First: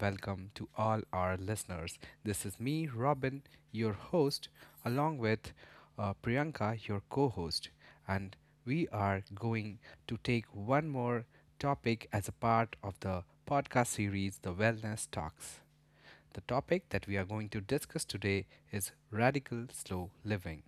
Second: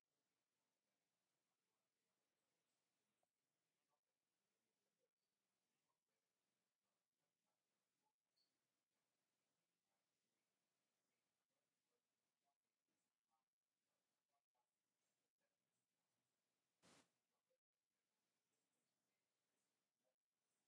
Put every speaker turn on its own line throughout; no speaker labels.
welcome to all our listeners. This is me, Robin, your host, along with Priyanka, your co host, and we are going to take one more topic as a part of the podcast series, The Wellness Talks. The topic that we are going to discuss today is radical slow living.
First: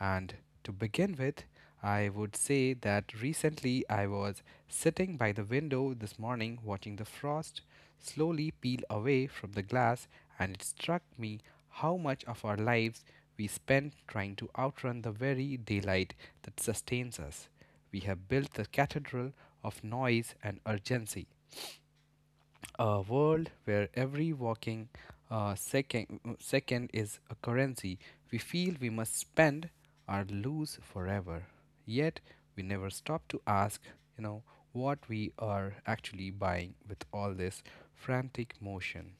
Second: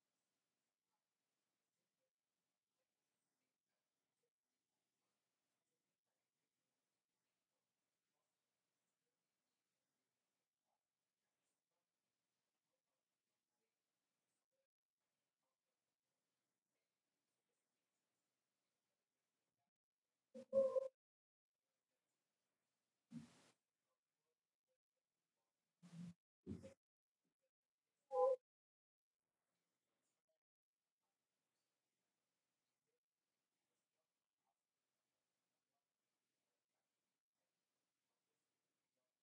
And to begin with, I would say that recently I was sitting by the window this morning watching the frost slowly peel away from the glass, and it struck me how much of our lives we spend trying to outrun the very daylight that sustains us. We have built the cathedral of noise and urgency, a world where every walking second is a currency we feel we must spend or lose forever, yet we never stop to ask you know what we are actually buying with all this frantic motion.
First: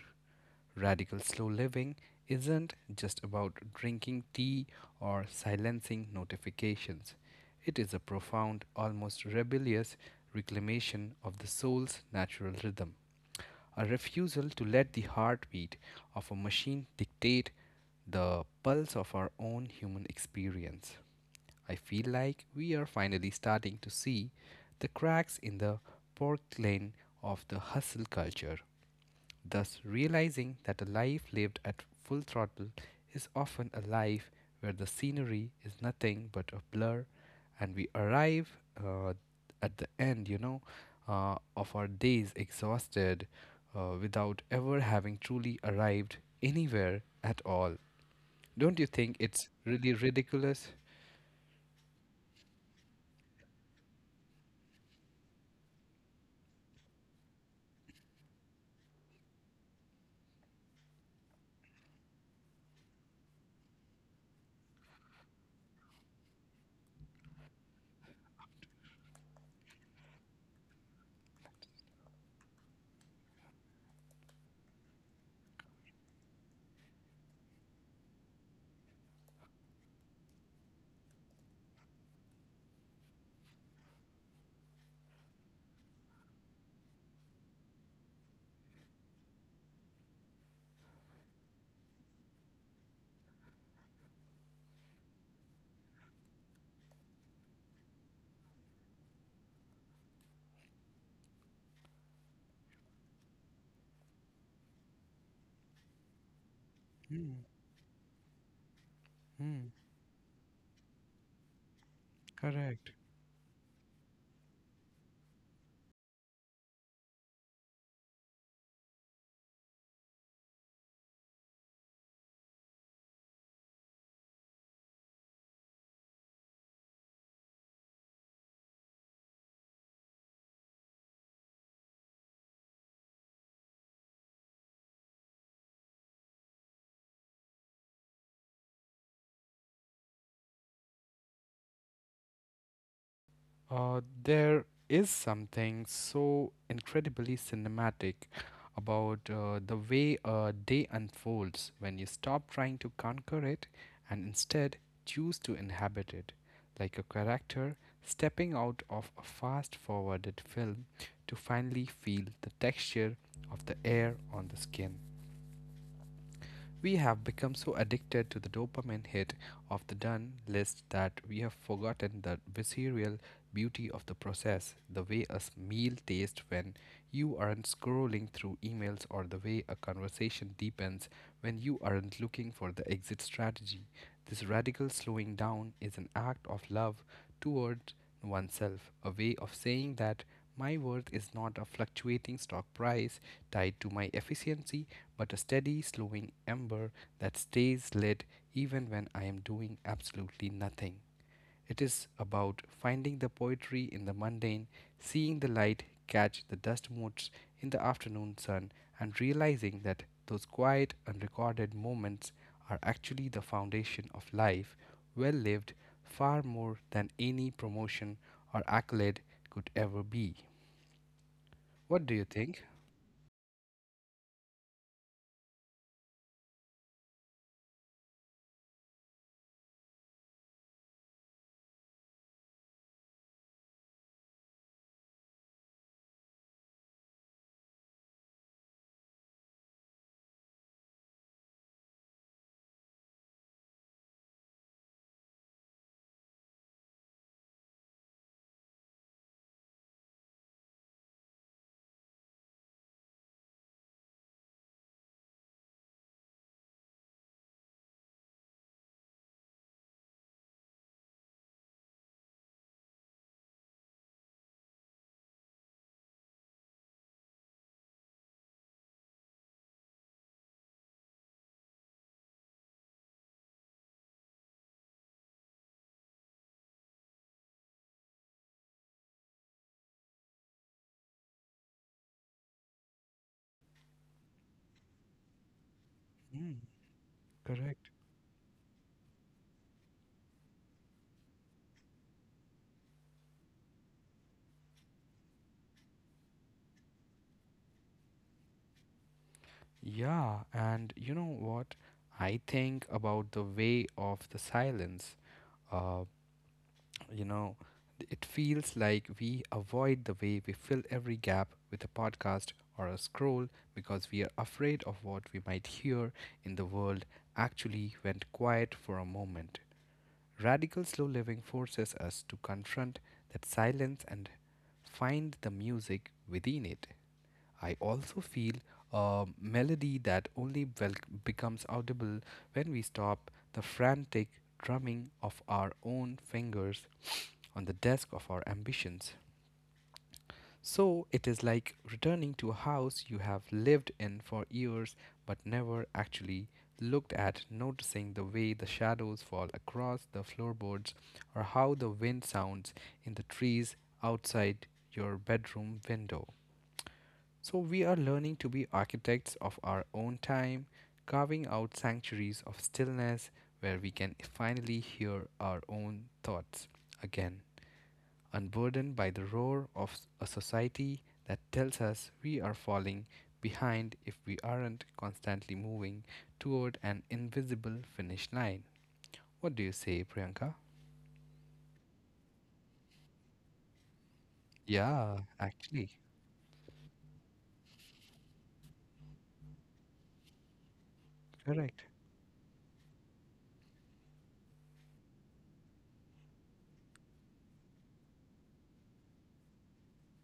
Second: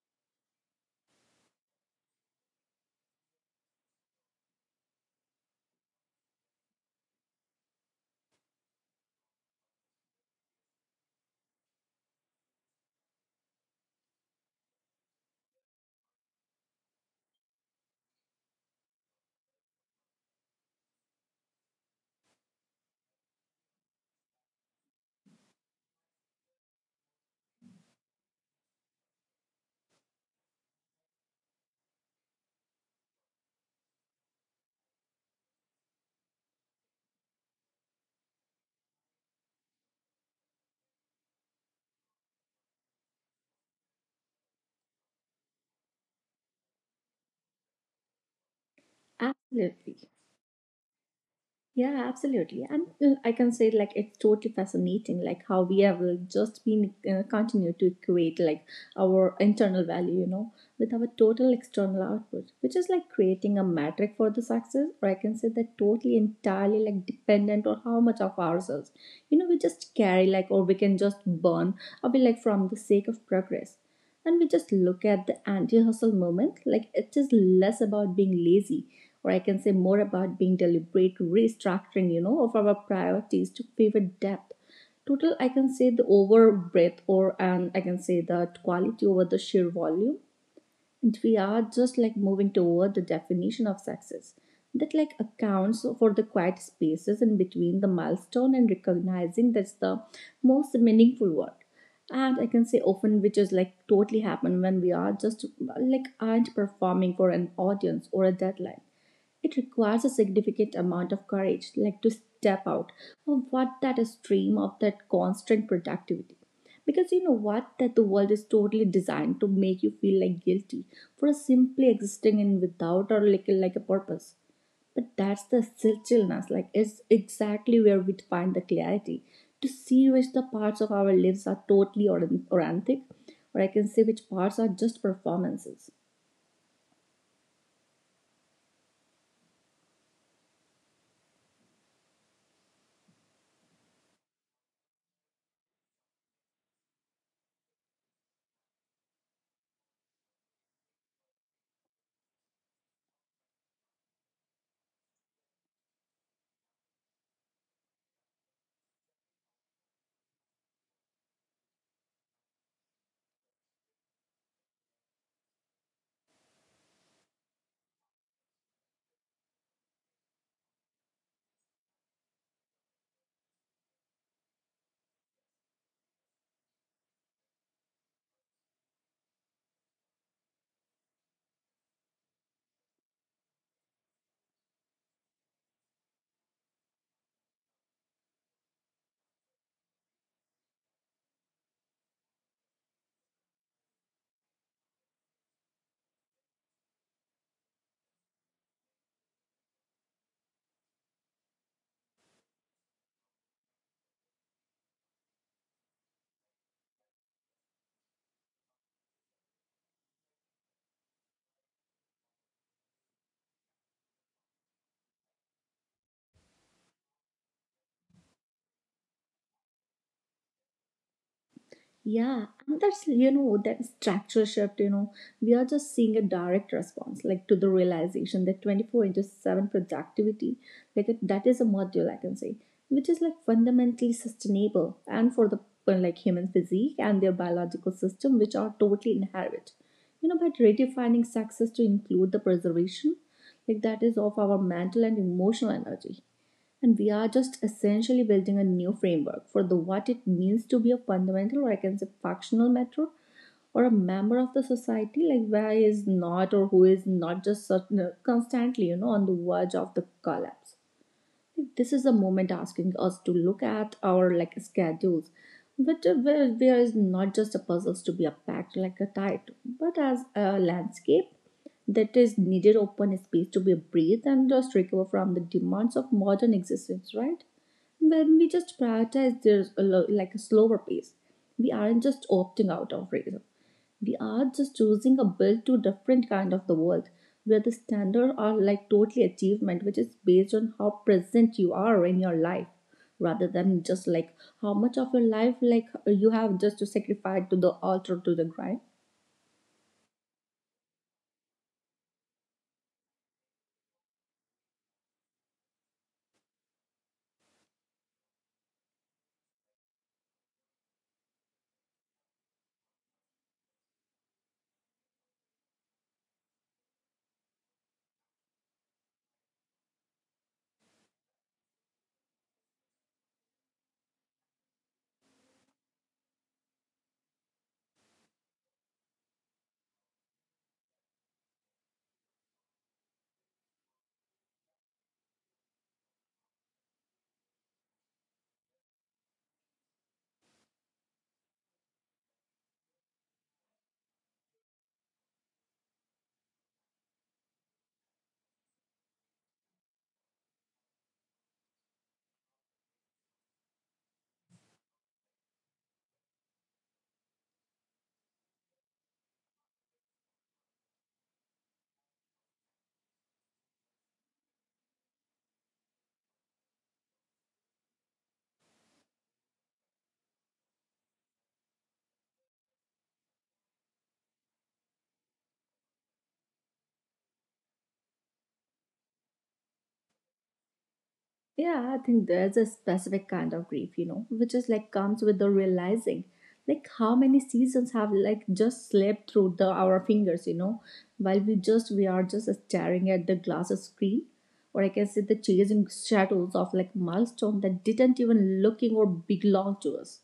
Radical slow living isn't just about drinking tea or silencing notifications. It is a profound, almost rebellious reclamation of the soul's natural rhythm. A refusal to let the heartbeat of a machine dictate the pulse of our own human experience. I feel like we are finally starting to see the cracks in the porcelain of the hustle culture, thus realizing that a life lived at full throttle is often a life where the scenery is nothing but a blur, and we arrive, uh, at the end, of our days exhausted, without ever having truly arrived anywhere at all. Don't you think it's really
Absolutely.
ridiculous?
Yeah, absolutely. And I can say like it's totally fascinating, like how we have just been continue to equate like our internal value, you know, with our total external output, which is like creating a metric for the success, or I can say that totally entirely like dependent on how much of ourselves, you know, we just carry like, or we can just burn, or be like from the sake of progress and we just look at the anti-hustle moment like it is less about being lazy or I can say more about being deliberate restructuring, you know, of our priorities to favor depth. Total, I can say the over breadth, or and I can say that quality over the sheer volume. And we are just like moving toward the definition of success that like accounts for the quiet spaces in between the milestone and recognizing that's the most meaningful work and I can say often which is like totally happen when we are just like aren't performing for an audience or a deadline. It
Hmm,
requires a significant amount of courage, like to step out
correct.
of what that is stream of that constant productivity. Because you know what? That the world is totally designed to make you feel like guilty for simply existing in without or like a purpose. But that's the stillness, like it's exactly where we find the clarity to see which the parts of our lives are totally organic, or I can say which parts are just performances.
There is something so incredibly cinematic about the way a day unfolds when you stop trying to conquer it and instead choose to inhabit it, like a character stepping out of a fast forwarded film to finally feel the texture of the air on the skin. We have become so addicted to the dopamine hit of the done list that we have forgotten the visceral beauty of the process, the way a meal tastes when you aren't scrolling through emails, or the way a conversation deepens when you aren't looking for the exit strategy. This radical slowing down is an act of love toward oneself, a way of saying that my worth is not a fluctuating stock price, tied to my efficiency, but a steady, slowing ember that stays lit even when I am doing absolutely nothing. It is about finding the poetry in the mundane, seeing the light catch the dust motes in the afternoon sun, and realizing that those quiet, unrecorded moments are actually the foundation of life, well lived, far more than any promotion or accolade could ever be. What do you
Yeah,
think?
and that's you know that structure shift. You know, we are just seeing a direct response, like to the realization that 24/7 productivity, like it, that is a module I can say, which is like fundamentally sustainable and for the like human physique and their biological system, which are totally inherent. You know, by redefining success to include the preservation, like that is of our mental and emotional energy and we are just essentially building a new framework for the what it means to be a fundamental or I can say functional matter or a member of the society like where is not or who is not just certain, constantly you know on the verge of the collapse. Like, this is a moment asking us to look at our like schedules but where is not just a puzzles to be unpacked like a title but as a landscape that is needed open space to be breathed and just recover from the demands of modern existence, right? When we just prioritize there's a like a slower pace, we aren't just opting out of racism, we are just choosing a built to different kind of the world where the
Correct.
standard are like totally achievement which is based on how present you are in your life, rather than just like how much of your life like you have just to sacrifice to the altar to the grind.
Yeah, and you know what? I think about the way of the silence. Uh, you know, it feels like we avoid the way we fill every gap with a podcast or a scroll because we are afraid of what we might hear in the world actually went quiet for a moment. Radical slow living forces us to confront that silence and find the music within it. I also feel a melody that only becomes audible when we stop the frantic drumming of our own fingers on the desk of our ambitions. So it is like returning to a house you have lived in for years but never actually looked at, noticing the way the shadows fall across the floorboards or how the wind sounds in the trees outside your bedroom window. So we are learning to be architects of our own time, carving out sanctuaries of stillness where we can finally hear our own thoughts again, unburdened by the roar of a society that tells us we are falling behind if we aren't constantly moving toward an invisible finish line. What do you say, Priyanka?
Yeah, I think there's a specific kind of grief, you know, which is like
Yeah,
comes with the
actually,
realizing like how many seasons have like just slipped through the our fingers, you know, while we
correct.
just we are just staring at the glass screen. Or I can say the chasing shadows of like milestone that didn't even looking or belong to us.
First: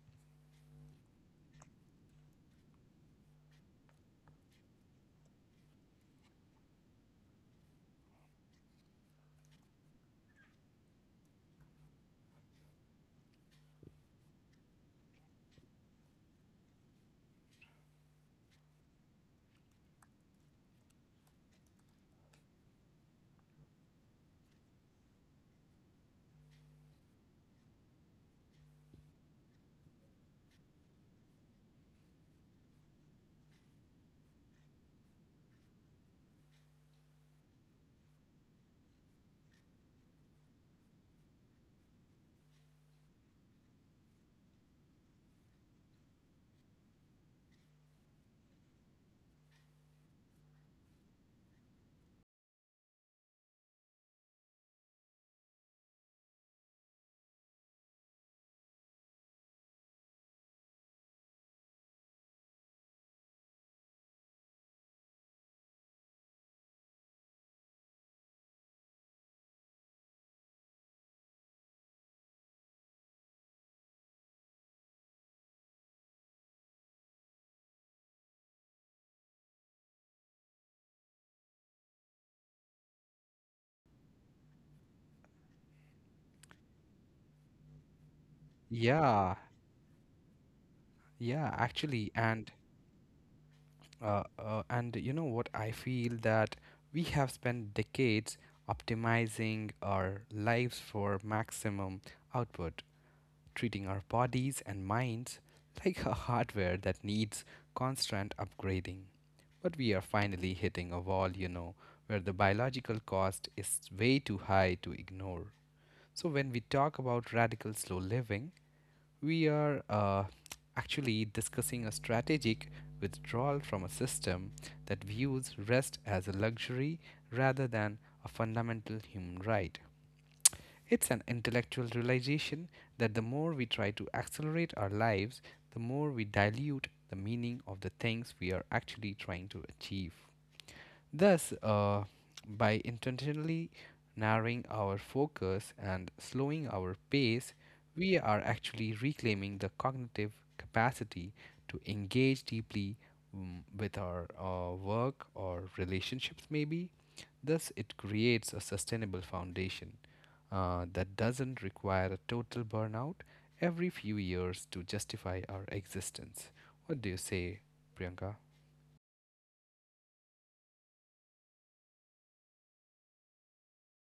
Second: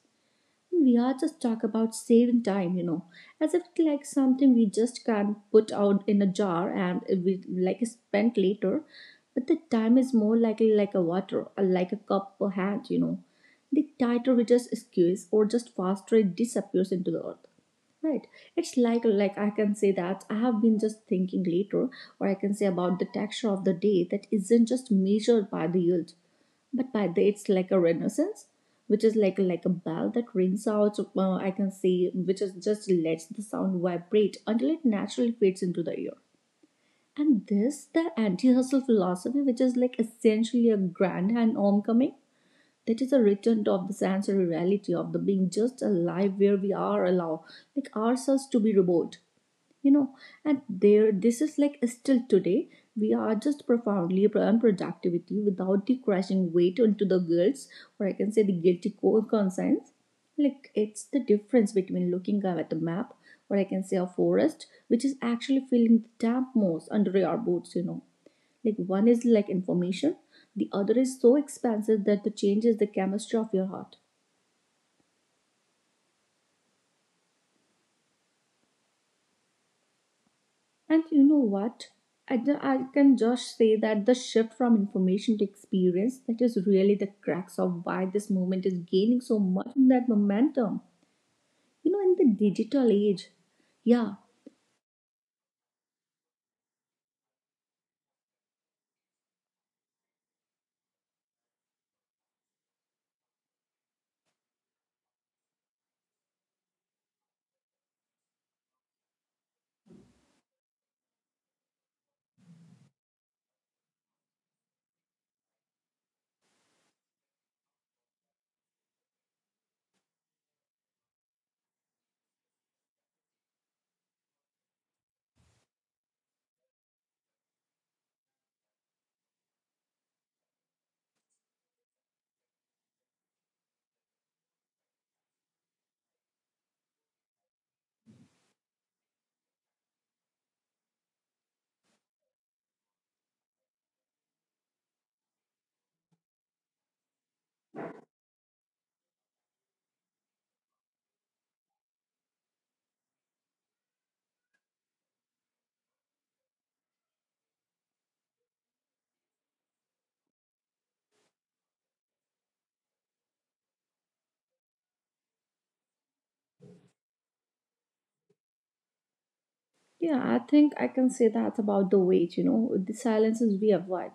We are just talk about saving time, you know, as if like something we just can't put out in a jar and we like spent later. But the time is more likely like a water, or like a cup or hand, you know. The tighter we just squeeze or just faster it disappears into the earth. Right. It's like I can say that I have been just thinking later, or I can say about the texture of the day that isn't just measured by the yield but by the it's like a renaissance which is like a bell that rings out I can say which is just lets the sound vibrate until it naturally fades into the ear and this the anti-hustle philosophy which is like essentially a grand and homecoming that is a return of the sensory reality of the being just alive where we are allowed, like ourselves to be remote, you know, and there this is like still today we are just profoundly unproductivity without the crashing weight into the guilt or I can say the guilty conscience, like it's the difference between looking at a map or I can say a forest which is actually feeling the damp moss under our boots, you know, like one is like information, the other is so expansive that the changes the chemistry of your heart. And you know what? I can just say that the shift from information to experience that is really the cracks of why this movement is gaining
Yeah,
so much in that momentum.
yeah,
You know,
actually,
in the
and
digital age, yeah.
you know what? I feel that we have spent decades optimizing our lives for maximum output, treating our bodies and minds like a hardware that needs constant upgrading. But we are finally hitting a wall, you know, where the biological cost is way too high to ignore. So, when we talk about radical slow living, we are actually discussing a strategic withdrawal from a system that views rest as a luxury rather than a fundamental human right. It's an intellectual realization that the more we try to accelerate our lives, the more we dilute the meaning of the things we are actually trying to achieve. Thus, by intentionally narrowing our focus and slowing our pace, we are actually reclaiming the cognitive capacity to engage deeply, with our work or relationships, maybe. Thus, it creates a sustainable foundation that doesn't require a total burnout every few years to justify our existence. What do you say, Priyanka?
Yeah, I think I can say that about the wage, you know, the silences we avoid.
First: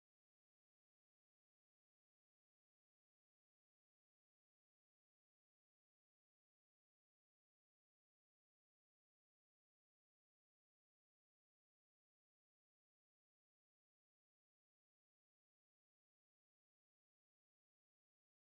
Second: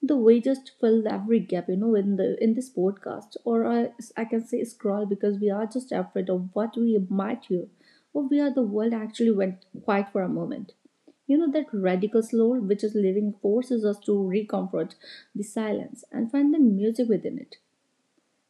The wages fill every gap, you know, in this podcast, I can say scroll because we are just afraid of what we might hear, or we are the world actually went quiet for a moment. You know that radical slow, which is living, forces us to recomfort the silence and find the music within it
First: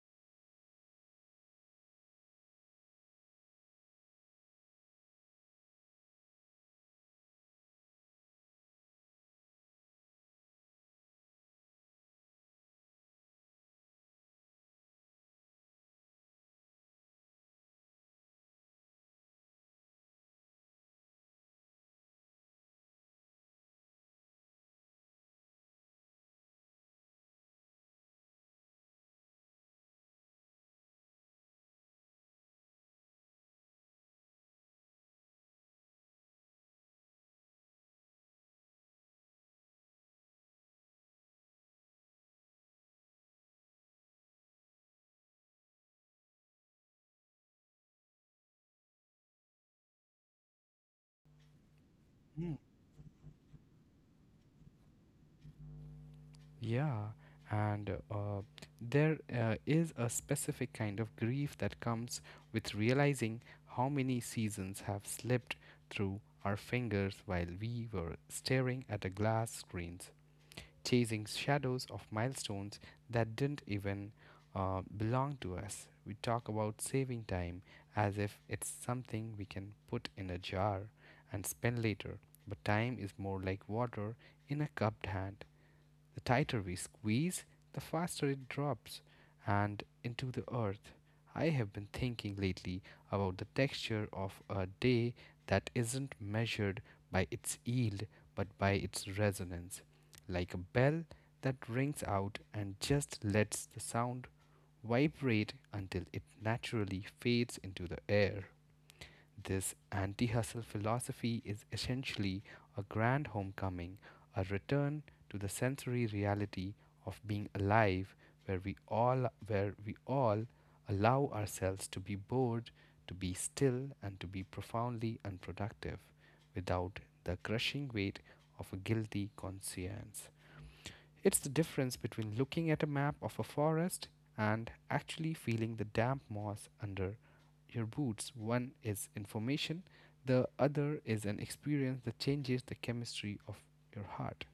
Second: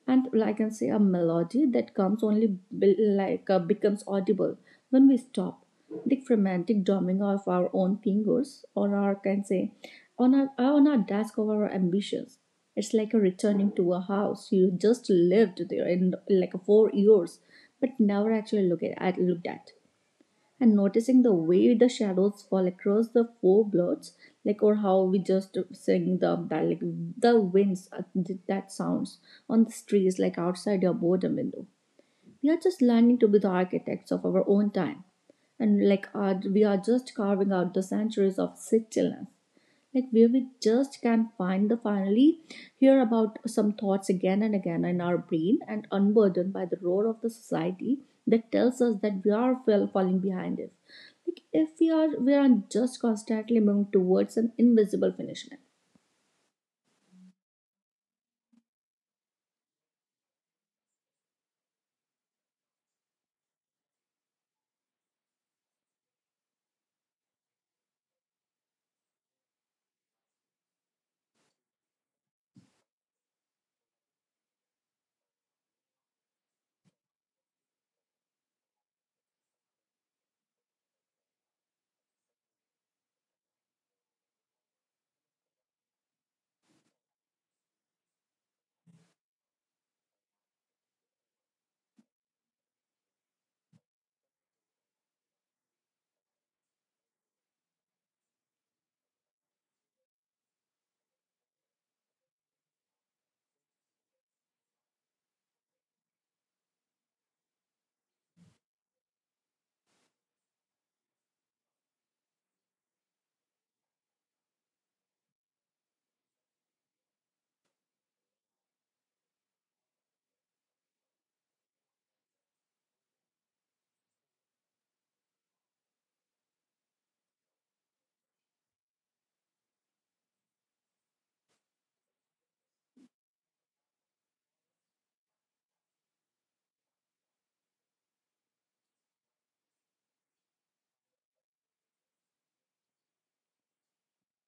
and like, I can say a melody that comes only like becomes audible when we stop. The frantic drumming of our own fingers or our can say on our desk of our ambitions. It's like a returning to a house you just lived there in like 4 years, but never actually looked at and noticing the way the shadows fall across the four blocks, like or how we just sing the that like the winds that sounds on the streets like outside your boredom window. We are just learning to be the architects of our own time, and like our, we are just carving out the centuries of stillness like where we just can find the finally hear about some thoughts again and again in our brain and unburdened by the roar of the society that tells us that we are falling behind if like if we are just constantly moving towards an invisible finish line.
Yeah, and there is a specific kind of grief that comes with realizing how many seasons have slipped through our fingers while we were staring at the glass screens, chasing shadows of milestones that didn't even, belong to us. We talk about saving time as if it's something we can put in a jar and spend later, but time is more like water in a cupped hand. The tighter we squeeze, the faster it drops and into the earth. I have been thinking lately about the texture of a day that isn't measured by its yield but by its resonance, like a bell that rings out and just lets the sound vibrate until it naturally fades into the air. This anti hustle philosophy is essentially a grand homecoming, a return to the sensory reality of being alive where we all allow ourselves to be bored, to be still and to be profoundly unproductive without the crushing weight of a guilty conscience. It's the difference between looking at a map of a forest and actually feeling the damp moss under your boots. One is information, the other is an experience that changes the chemistry of your heart.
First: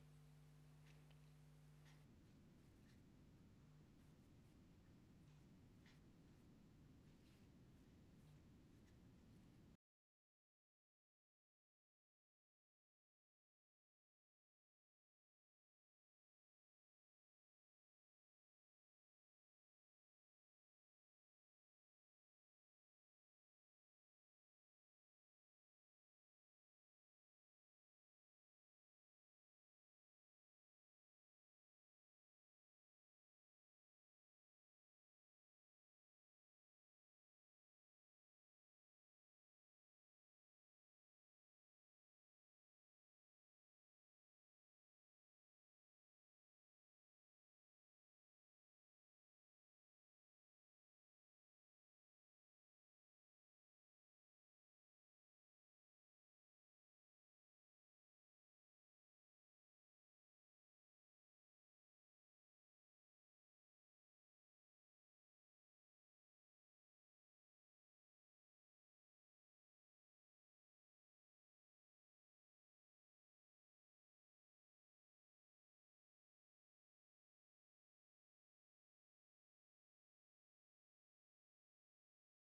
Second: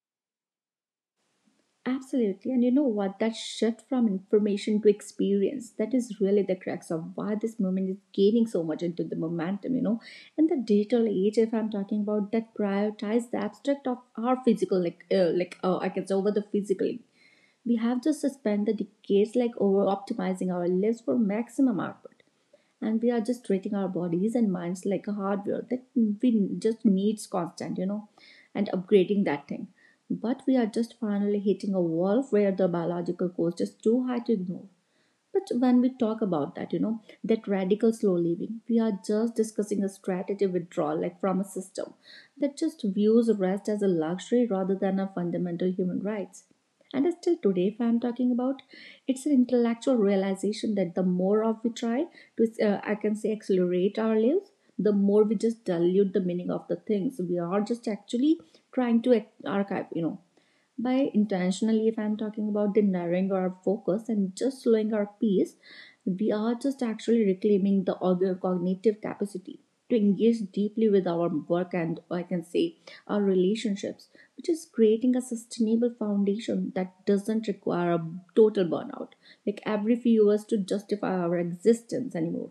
Absolutely. And you know what? That shift from information to experience, that is really the crux of why this movement is gaining so much into the momentum, you know. In the digital age, if I'm talking about that prioritize the abstract of our physical, like, I can say over the physical. We have to suspend the decades like over optimizing our lives for maximum output and we are just treating our bodies and minds like a hardware that we just needs constant, you know, and upgrading that thing, but we are just finally hitting a wall where the biological cost is too high to ignore. But when we talk about that, you know, that radical slow living, we are just discussing a strategy withdrawal, like from a system that just views rest as a luxury rather than a fundamental human rights. And still today, if I'm talking about, it's an intellectual realization that the more of we try to, I can say, accelerate our lives, the more we just dilute the meaning of the things we are just actually trying to archive, you know. By intentionally if I'm talking about the narrowing our focus and just slowing our pace, we are just actually reclaiming the other cognitive capacity to engage deeply with our work and I can say our relationships, which is creating a sustainable foundation that doesn't require a total burnout like every few years to justify our existence anymore.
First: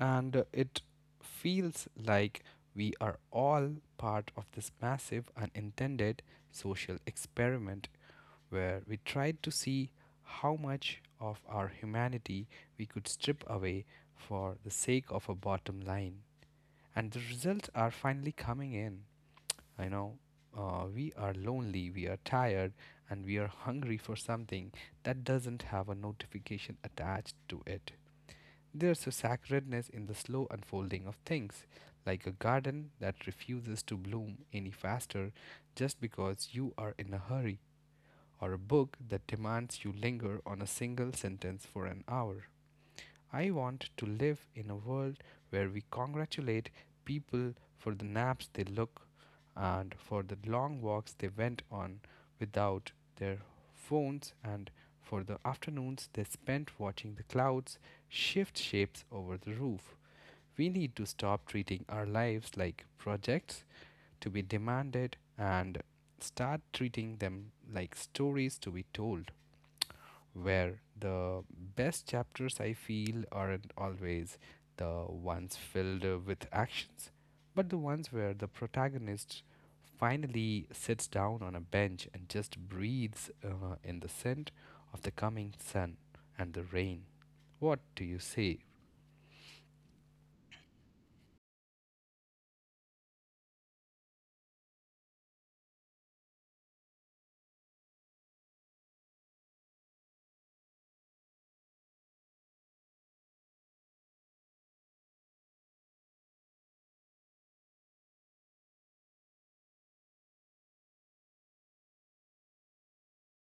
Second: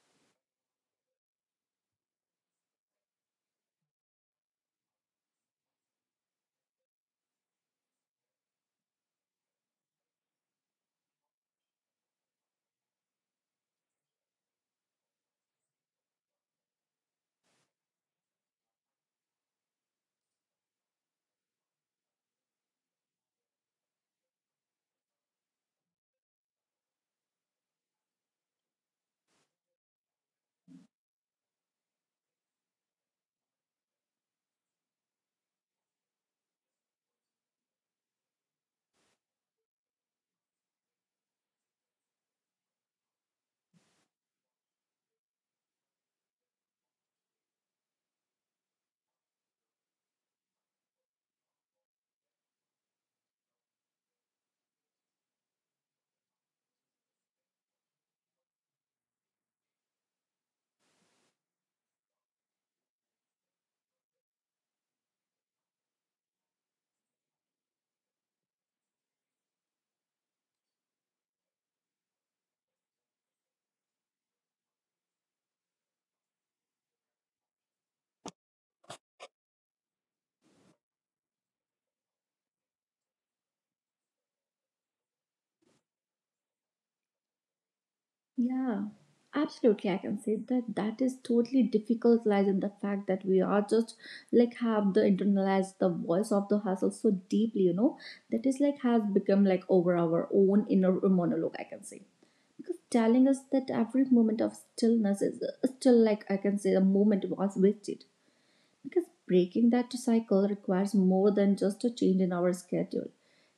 And it feels like we are all part of this massive unintended social experiment where we tried to see how much of our humanity we could strip away for the sake of a bottom line, and the results are finally coming in, you know. We are lonely, we are tired, and we are hungry for something that doesn't have a notification attached to it. There's a sacredness in the slow unfolding of things, like a garden that refuses to bloom any faster just because you are in a hurry, or a book that demands you linger on a single sentence for an hour. I want to live in a world where we congratulate people for the naps they took, and for the long walks they went on without their phones, and for the afternoons they spent watching the clouds shift shapes over the roof. We need to stop treating our lives like projects to be demanded and start treating them like stories to be told, where the best chapters, I feel, aren't always the ones filled with actions, but the ones where the protagonist finally sits down on a bench and just breathes, in the scent of the coming sun and the rain. What do you say?
Yeah, absolutely. I can say that that is totally difficult lies in the fact that we are just like have the internalized the voice of the hustle so deeply, you know, that is like has become like over our own inner monologue, I can say. Because telling us that every moment of stillness is still like I can say the moment was wasted. Because breaking that cycle requires more than just a change in our schedule.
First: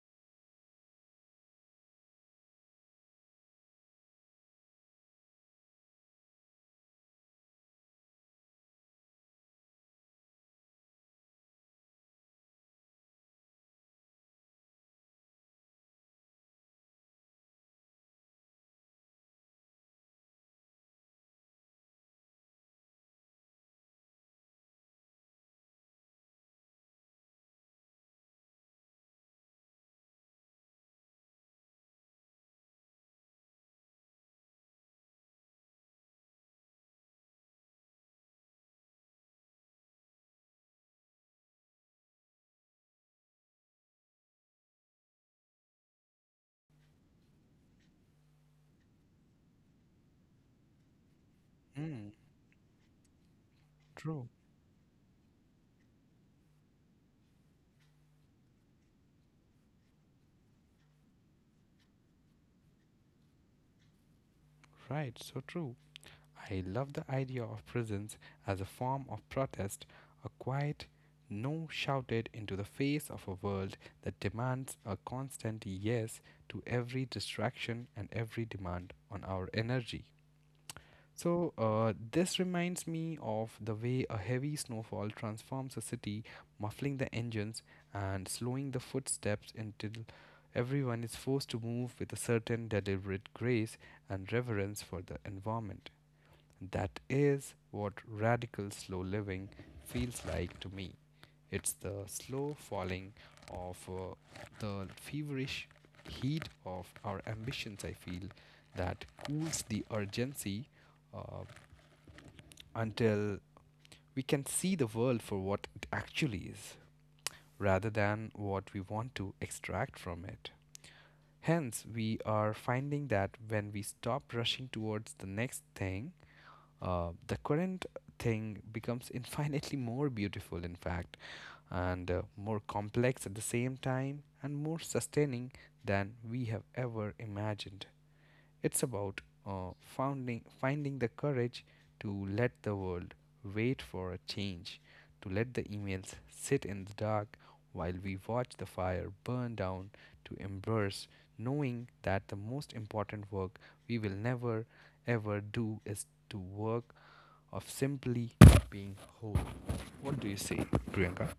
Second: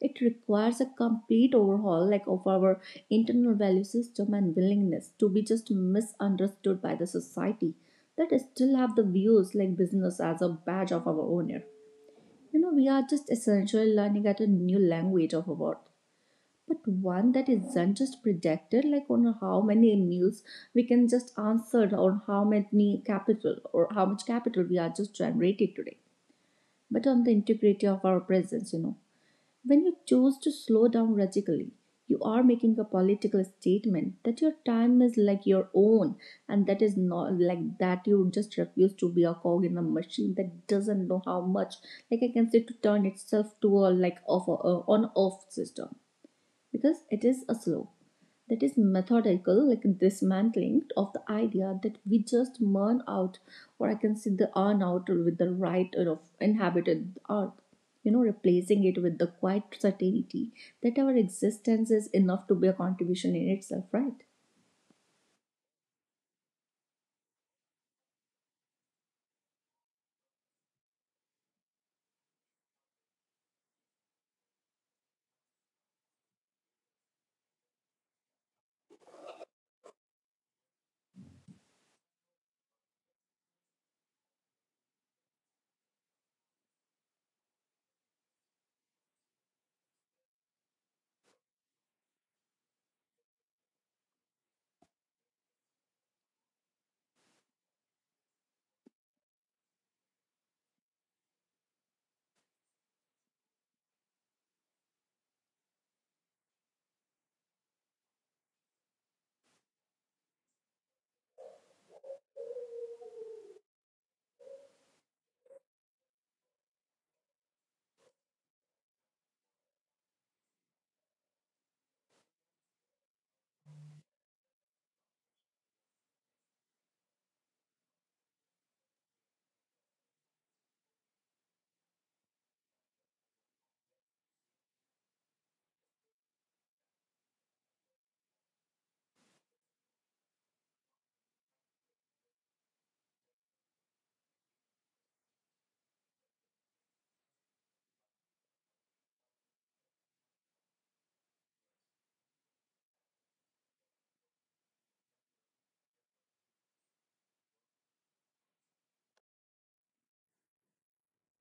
It requires a complete overhaul like of our internal value system and willingness to be just misunderstood by the society that still have the views like business as a badge of our honor. You know, we are just essentially learning at a new language of our world, but one that isn't just predicted like on how many meals we can just answer on how many capital or how much capital we are just generating today but on the integrity of our presence, you know. When you choose to slow down radically, you are making a political statement that your time is like your own and that is not like that you just refuse to be a cog in a machine that doesn't know how much like I can say to turn itself to a like off a on off system because it is a slow that is methodical like dismantling of the idea that
Mm,
we just burn out or I can
true.
say the earn out with the right of inhabited earth, you know, replacing it with the quiet certainty that our existence is enough to be a contribution in itself, right?
Right, so true. I love the idea of prisons as a form of protest, a quiet no shouted into the face of a world that demands a constant yes to every distraction and every demand on our energy. So, this reminds me of the way a heavy snowfall transforms a city, muffling the engines and slowing the footsteps until everyone is forced to move with a certain deliberate grace and reverence for the environment. That is what radical slow living feels like to me. It's the slow falling of the feverish heat of our ambitions, I feel, that cools the urgency uh, until we can see the world for what it actually is, rather than what we want to extract from it. Hence, we are finding that when we stop rushing towards the next thing, the current thing becomes infinitely more beautiful, in fact, and more complex at the same time, and more sustaining than we have ever imagined. It's about finding the courage to let the world wait for a change, to let the emails sit in the dark while we watch the fire burn down, to embrace knowing that the most important work we will never ever do is to work of simply being whole. What do you say, Priyanka?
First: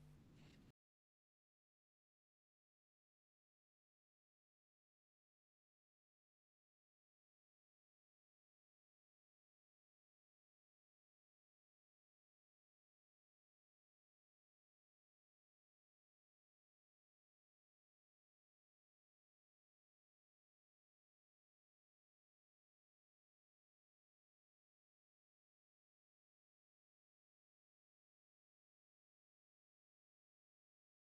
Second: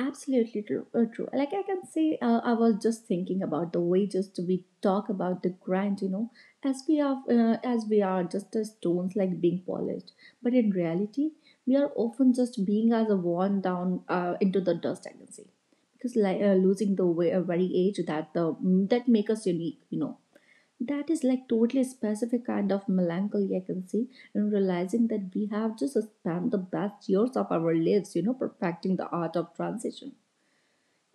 Absolutely true. True. Like I can say, I was just thinking about the way just we talk about the grind, you know, as we are just as stones like being polished, but in reality, we are often just being as a worn down into the dust. I can say because like losing the way, very age that that make us unique, you know. That is like totally specific kind of melancholy I can see in realizing that we have just spent the best years of our lives, you know, perfecting the art of transition.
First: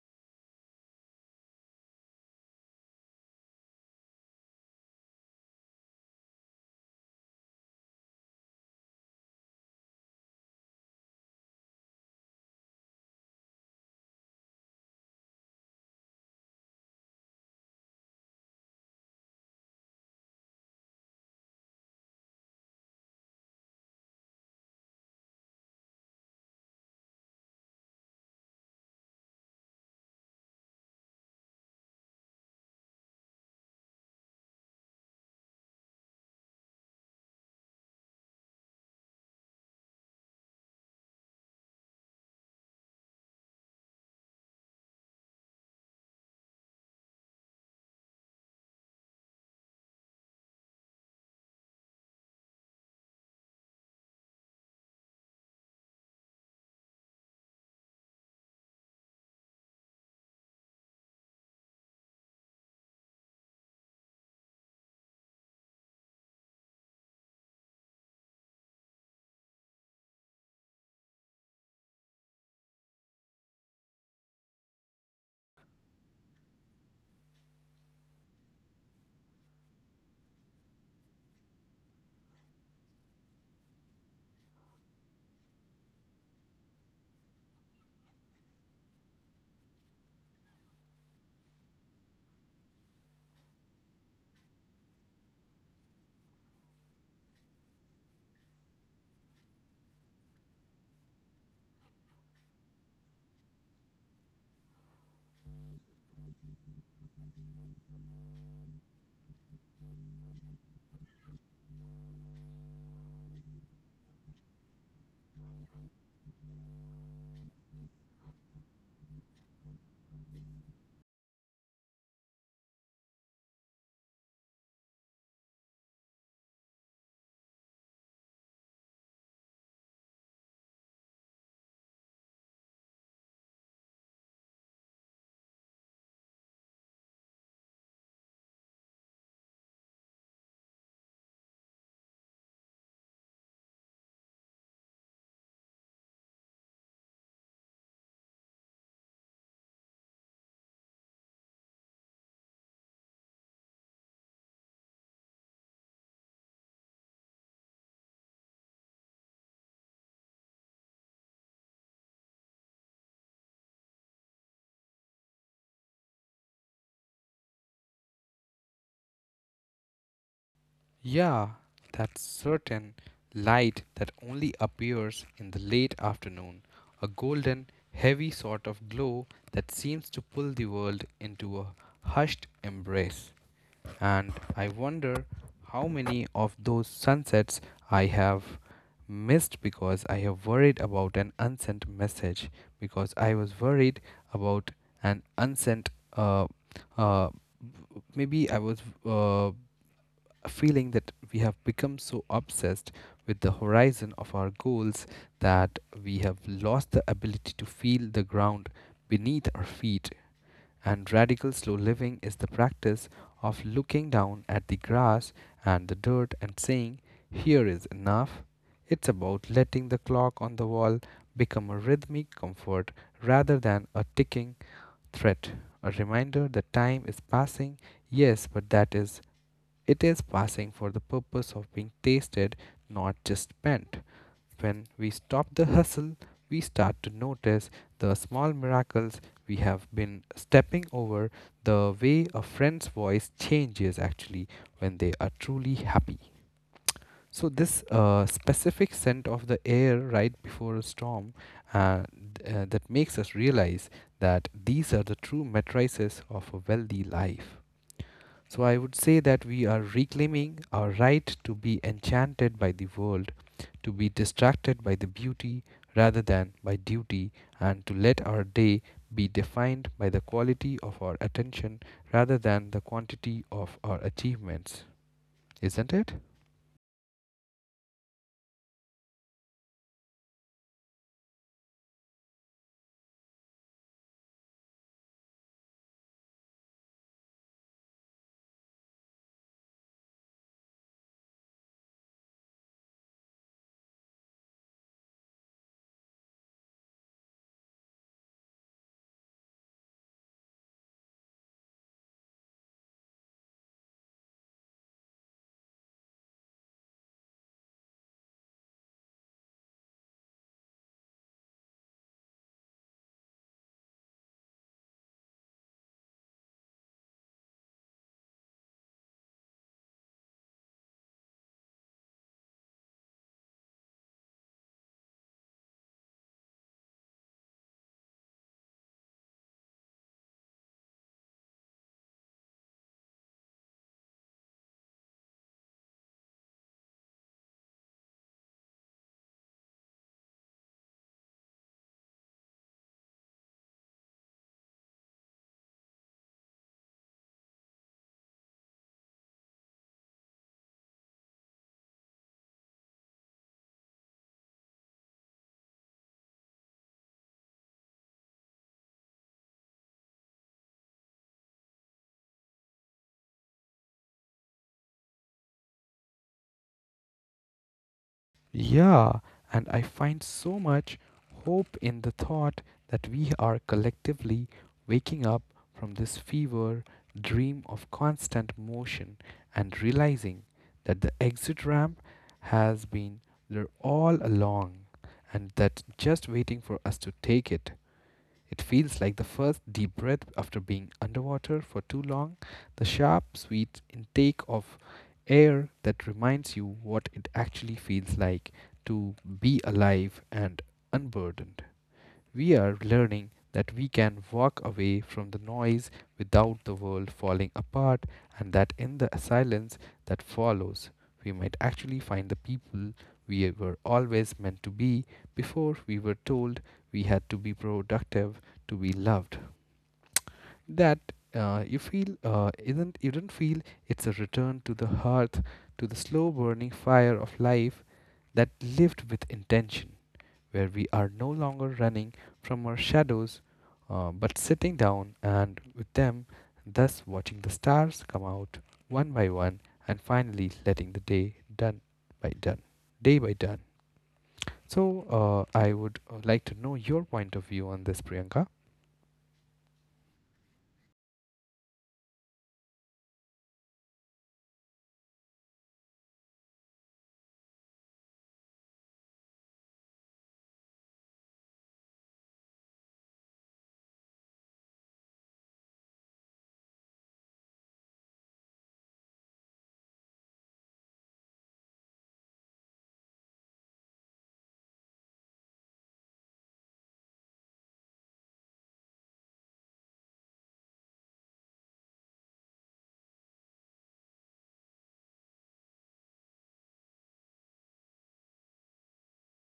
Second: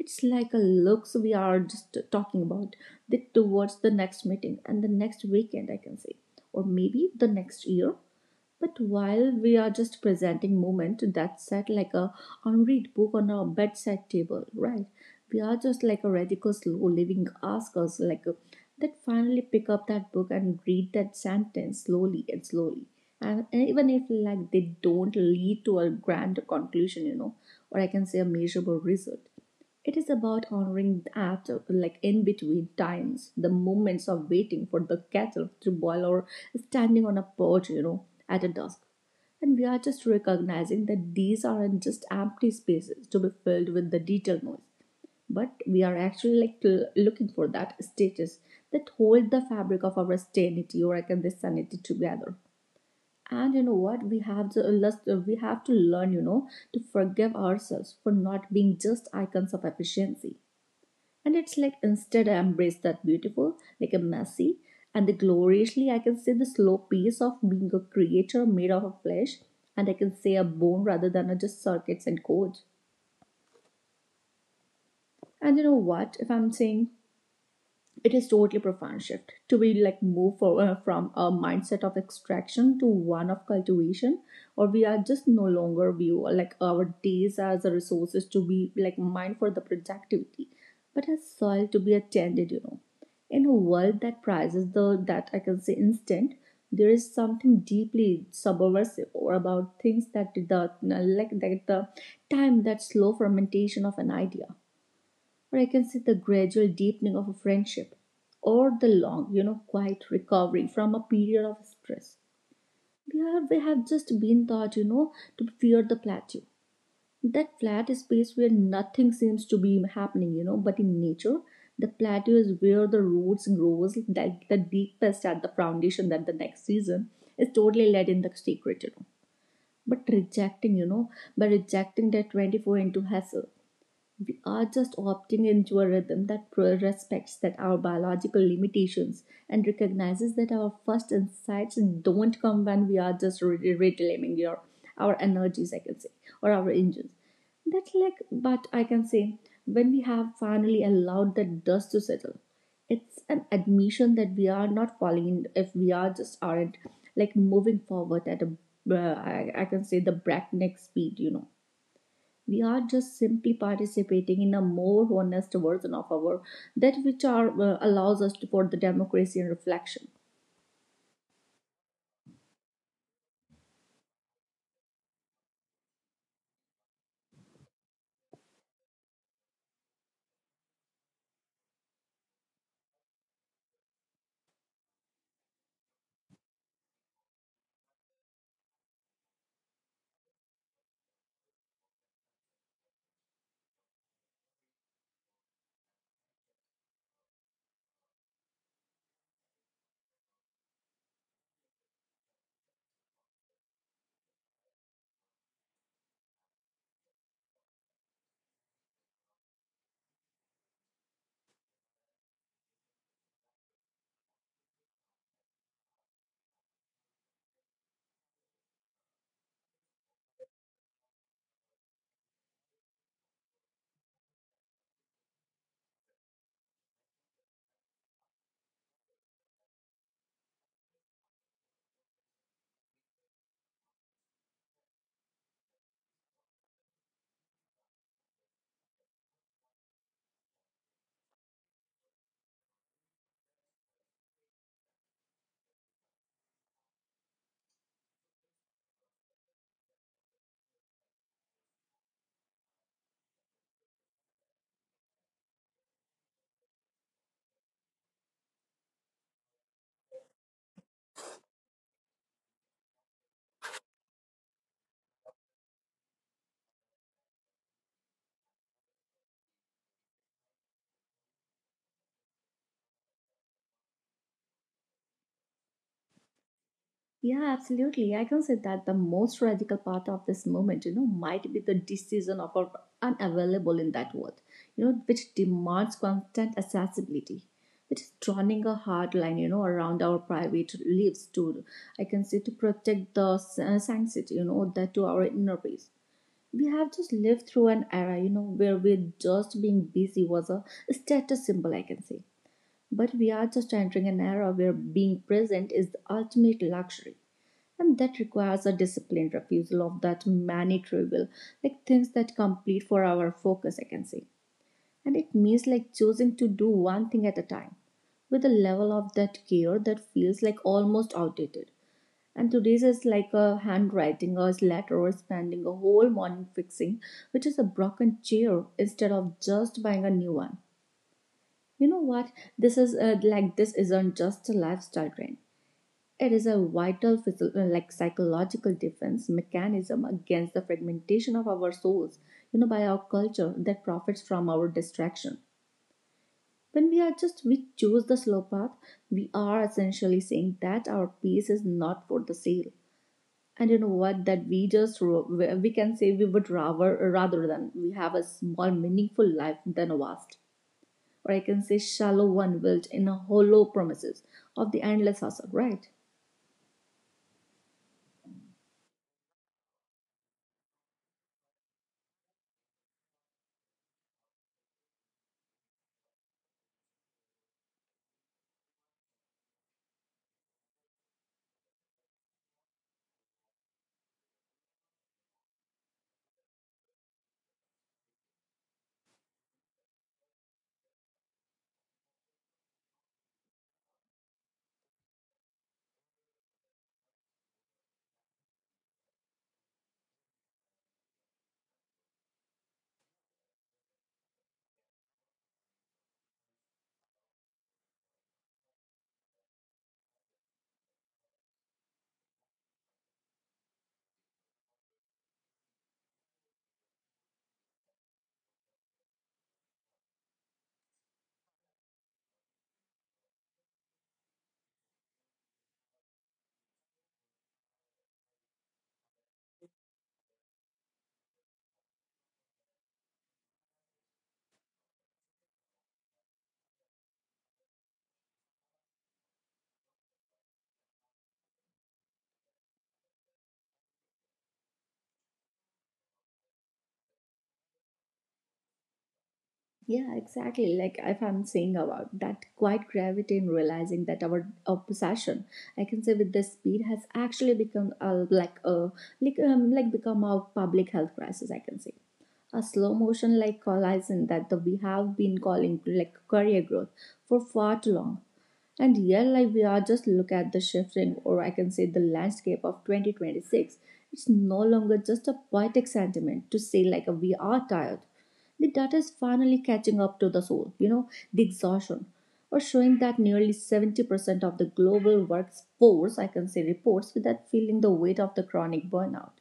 It's like a looks we are just talking about that towards the next meeting and the next weekend, I can say, or maybe the next year. But while we are just presenting moment that's set like a unread book on our bedside table, right? We are just like a radical slow living ask us like a, that finally pick up that book and read that sentence slowly and slowly. And even if like they don't lead to a grand conclusion, you know, or I can say a measurable result, it is about honoring that, like in between times, the moments of waiting for the kettle to boil or standing on a porch, you know, at a dusk. And we are just recognizing that these aren't just empty spaces to be filled with the detail noise, but we are actually like looking for that status that hold the fabric of our sanity or I can this sanity together. And you know what? We have to learn, you know, to forgive ourselves for not being just icons of efficiency, and it's like instead I embrace that beautiful, like a messy, and the gloriously I can say the slow pace of being a creature made out of a flesh, and I can say a bone rather than a just circuits and codes. And you know what? If I'm saying, it is totally profound shift to be like from a mindset of extraction to one of cultivation, or we are just no longer view like our days as a resources to be like mined for the productivity, but as soil to be attended, you know. In a world that prizes the that I can say instant, there is something deeply subversive or about things that the time that slow fermentation of an idea, or I can say the gradual deepening of a friendship, or the long, you know, quiet recovery from a period of stress. We have just been taught, you know, to fear the plateau. That flat space where nothing seems to be happening, you know, but in nature, the plateau is where the roots grows like the deepest at the foundation that the next season is totally led in the secret, you know. But rejecting, you know, by rejecting that 24 into hassle, we are just opting into a rhythm that respects that our biological limitations and recognizes that our first insights don't come when we are just reclaiming your our energies I can say or our engines. That's like but I can say when we have finally allowed the dust to settle, it's an admission that we are not falling if we are just aren't like moving forward at a uh, I can say the breakneck speed, you know, we are just simply participating in a more honest version of our that which are allows us to for the democracy and reflection.
Yeah, that certain light that only appears in the late afternoon, a golden, heavy sort of glow that seems to pull the world into a hushed embrace. And I wonder how many of those sunsets I have missed because I have worried about an unsent message, because I was worried about an unsent, uh, uh, maybe I was uh, feeling that we have become so obsessed with the horizon of our goals that we have lost the ability to feel the ground beneath our feet. And radical slow living is the practice of looking down at the grass and the dirt and saying, "Here is enough." It's about letting the clock on the wall become a rhythmic comfort rather than a ticking threat, a reminder that time is passing, yes, but that is it is passing for the purpose of being tasted, not just spent. When we stop the hustle, we start to notice the small miracles we have been stepping over, the way a friend's voice changes actually when they are truly happy. So, this specific scent of the air right before a storm, uh, that makes us realize that these are the true matrices of a wealthy life. So I would say that we are reclaiming our right to be enchanted by the world, to be distracted by the beauty rather than by duty, and to let our day be defined by the quality of our attention rather than the quantity of our achievements. Isn't it?
Yeah, absolutely, I can say that the most radical part of this movement, you know, might be the decision of our unavailable in that world, you know, which demands constant accessibility, which is drawing a hard line, you know, around our private lives to I can say to protect the sanctity, you know, that to our inner peace. We have just lived through an era, you know, where we're just being busy was a status symbol, I can say. But we are just entering an era where being present is the ultimate luxury. And that requires a disciplined refusal of that many trivial, like things that complete for our focus, I can say. And it means like choosing to do one thing at a time with a level of that care that feels like almost outdated. And today's is like a handwriting or a letter or spending a whole morning fixing, which is a broken chair instead of just buying a new one. You know what? This is like this isn't just a lifestyle trend. It is a vital like psychological defense mechanism against the fragmentation of our souls, you know, by our culture that profits from our distraction. When we are just we choose the slow path, we are essentially saying that our peace is not for the sale, and you know what that we can say we would rather than we have a small meaningful life than a vast, or I can say shallow one built in a hollow promises of the endless hustle, right?
Yeah, and I find so much hope in the thought that we are collectively waking up from this fever dream of constant motion and realizing that the exit ramp has been there all along and that just waiting for us to take it. It feels like the first deep breath after being underwater for too long, the sharp, sweet intake of air that reminds you what it actually feels like to be alive and unburdened. We are learning that we can walk away from the noise without the world falling apart, and that in the silence that follows, we might actually find the people we were always meant to be before we were told we had to be productive to be loved. That you feel isn't you don't feel it's a return to the hearth, to the slow burning fire of life that lived with intention, where we are no longer running from our shadows but sitting down and with them, thus watching the stars come out one by one and finally letting the day done by done, day by done. So I would like to know your point of view on this, Priyanka.
Yeah, exactly, like if I'm saying about that quite gravity in realizing that our possession I can say with this speed has actually become like become a public health crisis, I can say, a slow motion like collision that the, we have been calling like career growth for far too long. And here, like we are just look at the shifting, or I can say the landscape of 2026. It's no longer just a poetic sentiment to say like we are tired. The data is finally catching up to the soul, you know, the exhaustion, or showing that nearly 70% of the global workforce, I can say, reports without feeling the weight of the chronic burnout.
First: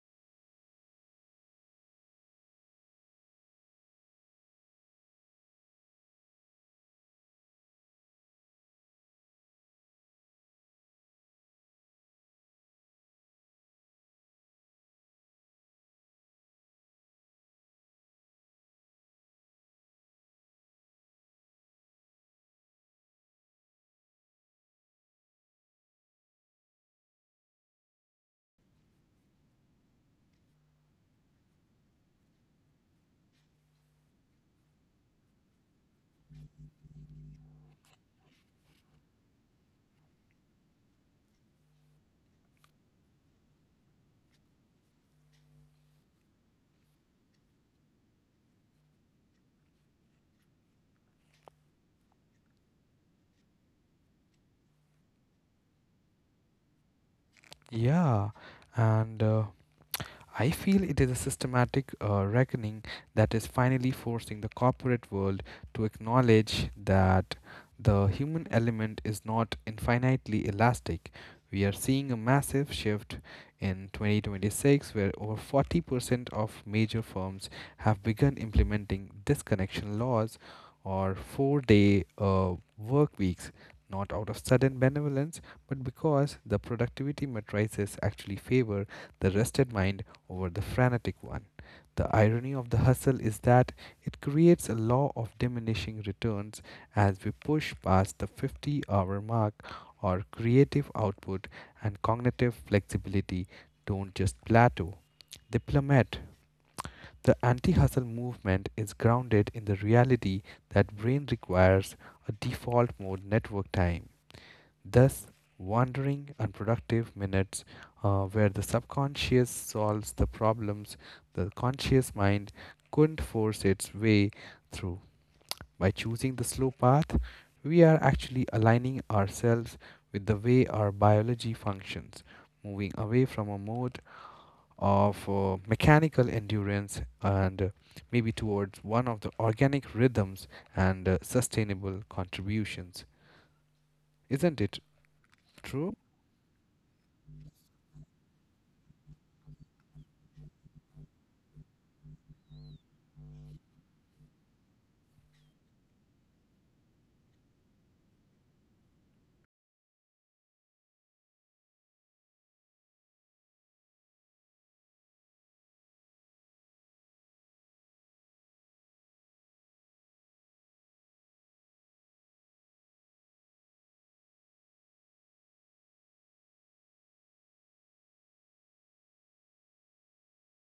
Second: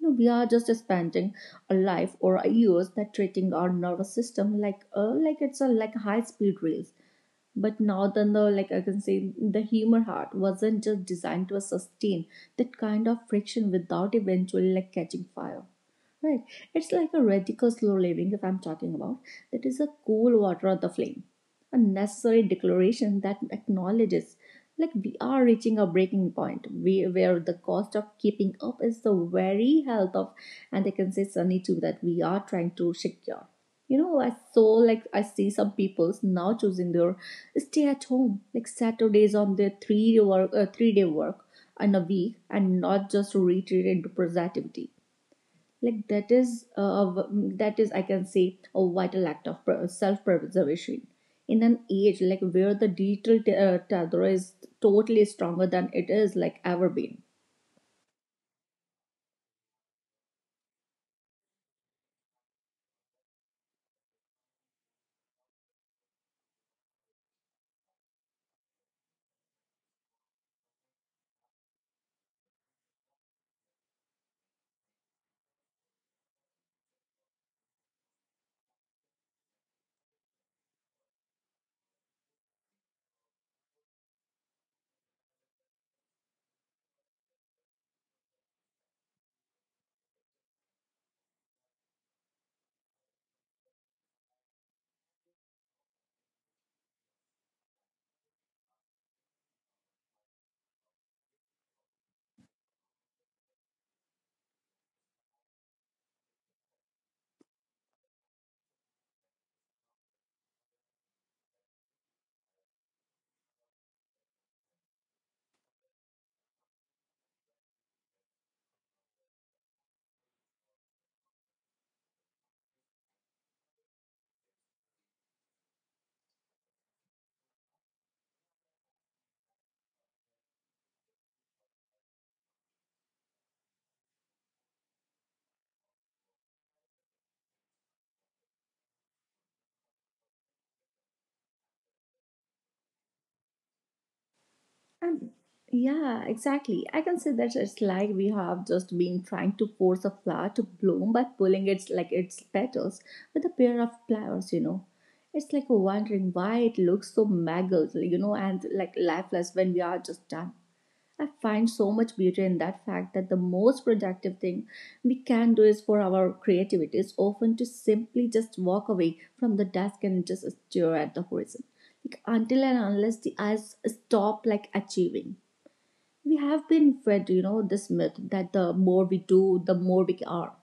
No, we are just spending a life or a years that treating our nervous system like like it's a like a high speed race. But now then the like I can say the human heart wasn't just designed to sustain that kind of friction without eventually like catching fire, right? It's like a radical slow living, if I'm talking about, that is a cool water on the flame, a necessary declaration that acknowledges like we are reaching a breaking point we, where the cost of keeping up is the very health of, and I can say sunny too that we are trying to secure, you know. I saw like I see some people's now choosing their stay at home like saturdays on their 3 day work in a week and not just to retreat into productivity. Like that is I can say a vital act of self preservation in an age like where the digital tether is totally stronger than it is like ever been.
Yeah, and I feel it is a systematic reckoning that is finally forcing the corporate world to acknowledge that the human element is not infinitely elastic. We are seeing a massive shift in 2026, where over 40% of major firms have begun implementing disconnection laws or 4-day work weeks, not out of sudden benevolence, but because the productivity matrices actually favor the rested mind over the frenetic one. The irony of the hustle is that it creates a law of diminishing returns as we push past the 50-hour mark. Our creative output and cognitive flexibility don't just plateau, they plummet. The anti hustle movement is grounded in the reality that brain requires a default mode network time. Thus, wandering, unproductive minutes where the subconscious solves the problems the conscious mind couldn't force its way through. By choosing the slow path, we are actually aligning ourselves with the way our biology functions, moving away from a mode of mechanical endurance and, maybe towards one of the organic rhythms and sustainable contributions. Isn't it
And
true?
yeah, exactly, I can say that it's like we have just been trying to force a flower to bloom by pulling its petals with a pair of pliers, you know. It's like wondering why it looks so mangled, you know, and like lifeless when we are just done. I find so much beauty in that fact that the most productive thing we can do is for our creativity is often to simply just walk away from the desk and just stare at the horizon. Like until and unless the eyes stop like achieving. We have been fed, you know, this myth that the more we do, the more we are.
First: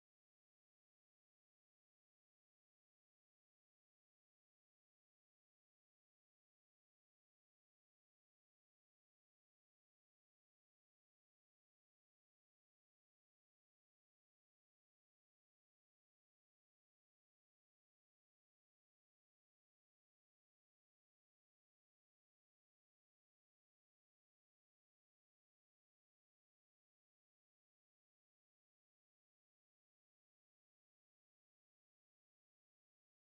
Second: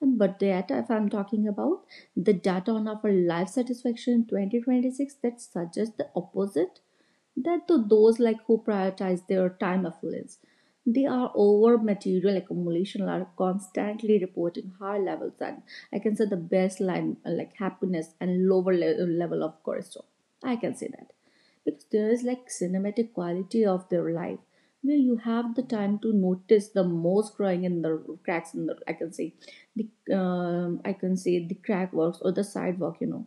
And but data, if I'm talking about the data on our life satisfaction in 2026 that suggests the opposite, that to those like who prioritize their time affluence they are over material accumulation are constantly reporting high levels, and I can say the baseline like happiness and lower level of cortisol, I can say that, because there is like cinematic quality of their life where you have the time to notice the most growing in the cracks in the I can say the I can say the crack works or the sidewalk, you know,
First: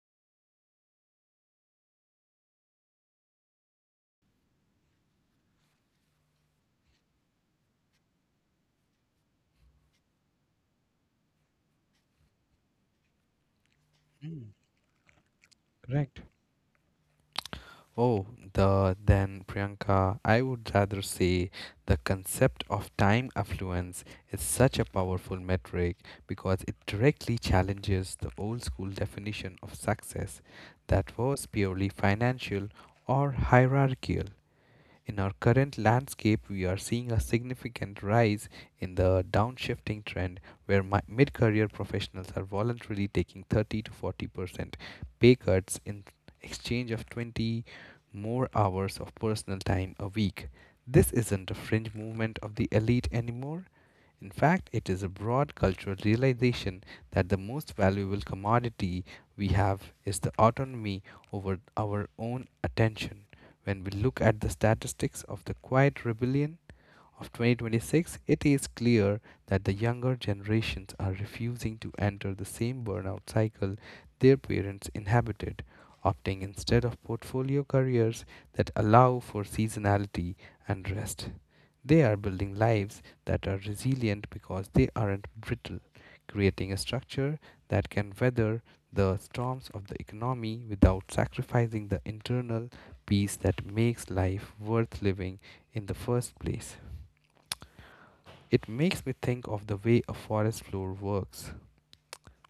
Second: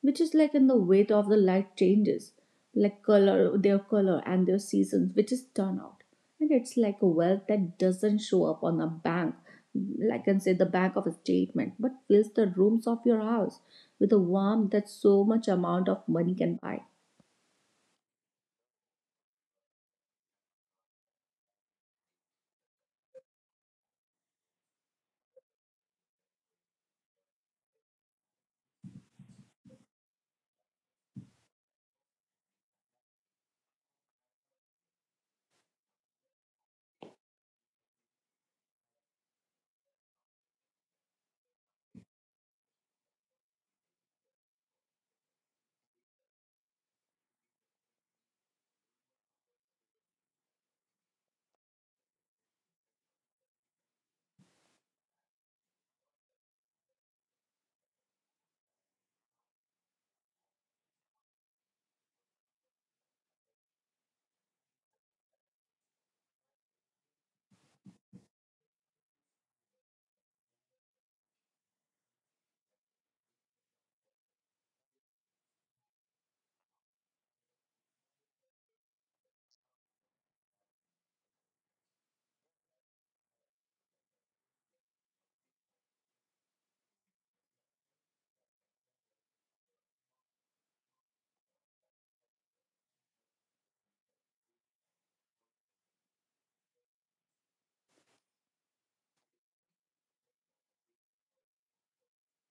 which is like in the weight of the light changes, like color, their color and their seasons, which is turned out. And it's like a wealth that doesn't show up on a bank, like I can say the bank of a statement, but fills the rooms of your house with a
Mm,
warmth that so much amount of
correct.
money can buy.
Oh, the then Priyanka, I would rather say the concept of time affluence is such a powerful metric because it directly challenges the old school definition of success that was purely financial or hierarchical. In our current landscape, we are seeing a significant rise in the downshifting trend where mid career professionals are voluntarily taking 30 to 40% pay cuts in exchange of 20 more hours of personal time a week. This isn't a fringe movement of the elite anymore, in fact, it is a broad cultural realization that the most valuable commodity we have is the autonomy over our own attention. When we look at the statistics of the quiet rebellion of 2026, it is clear that the younger generations are refusing to enter the same burnout cycle their parents inhabited, opting instead of portfolio careers that allow for seasonality and rest. They are building lives that are resilient because they aren't brittle, creating a structure that can weather the storms of the economy without sacrificing the internal peace that makes life worth living in the first place. It makes me think of the way a forest floor works.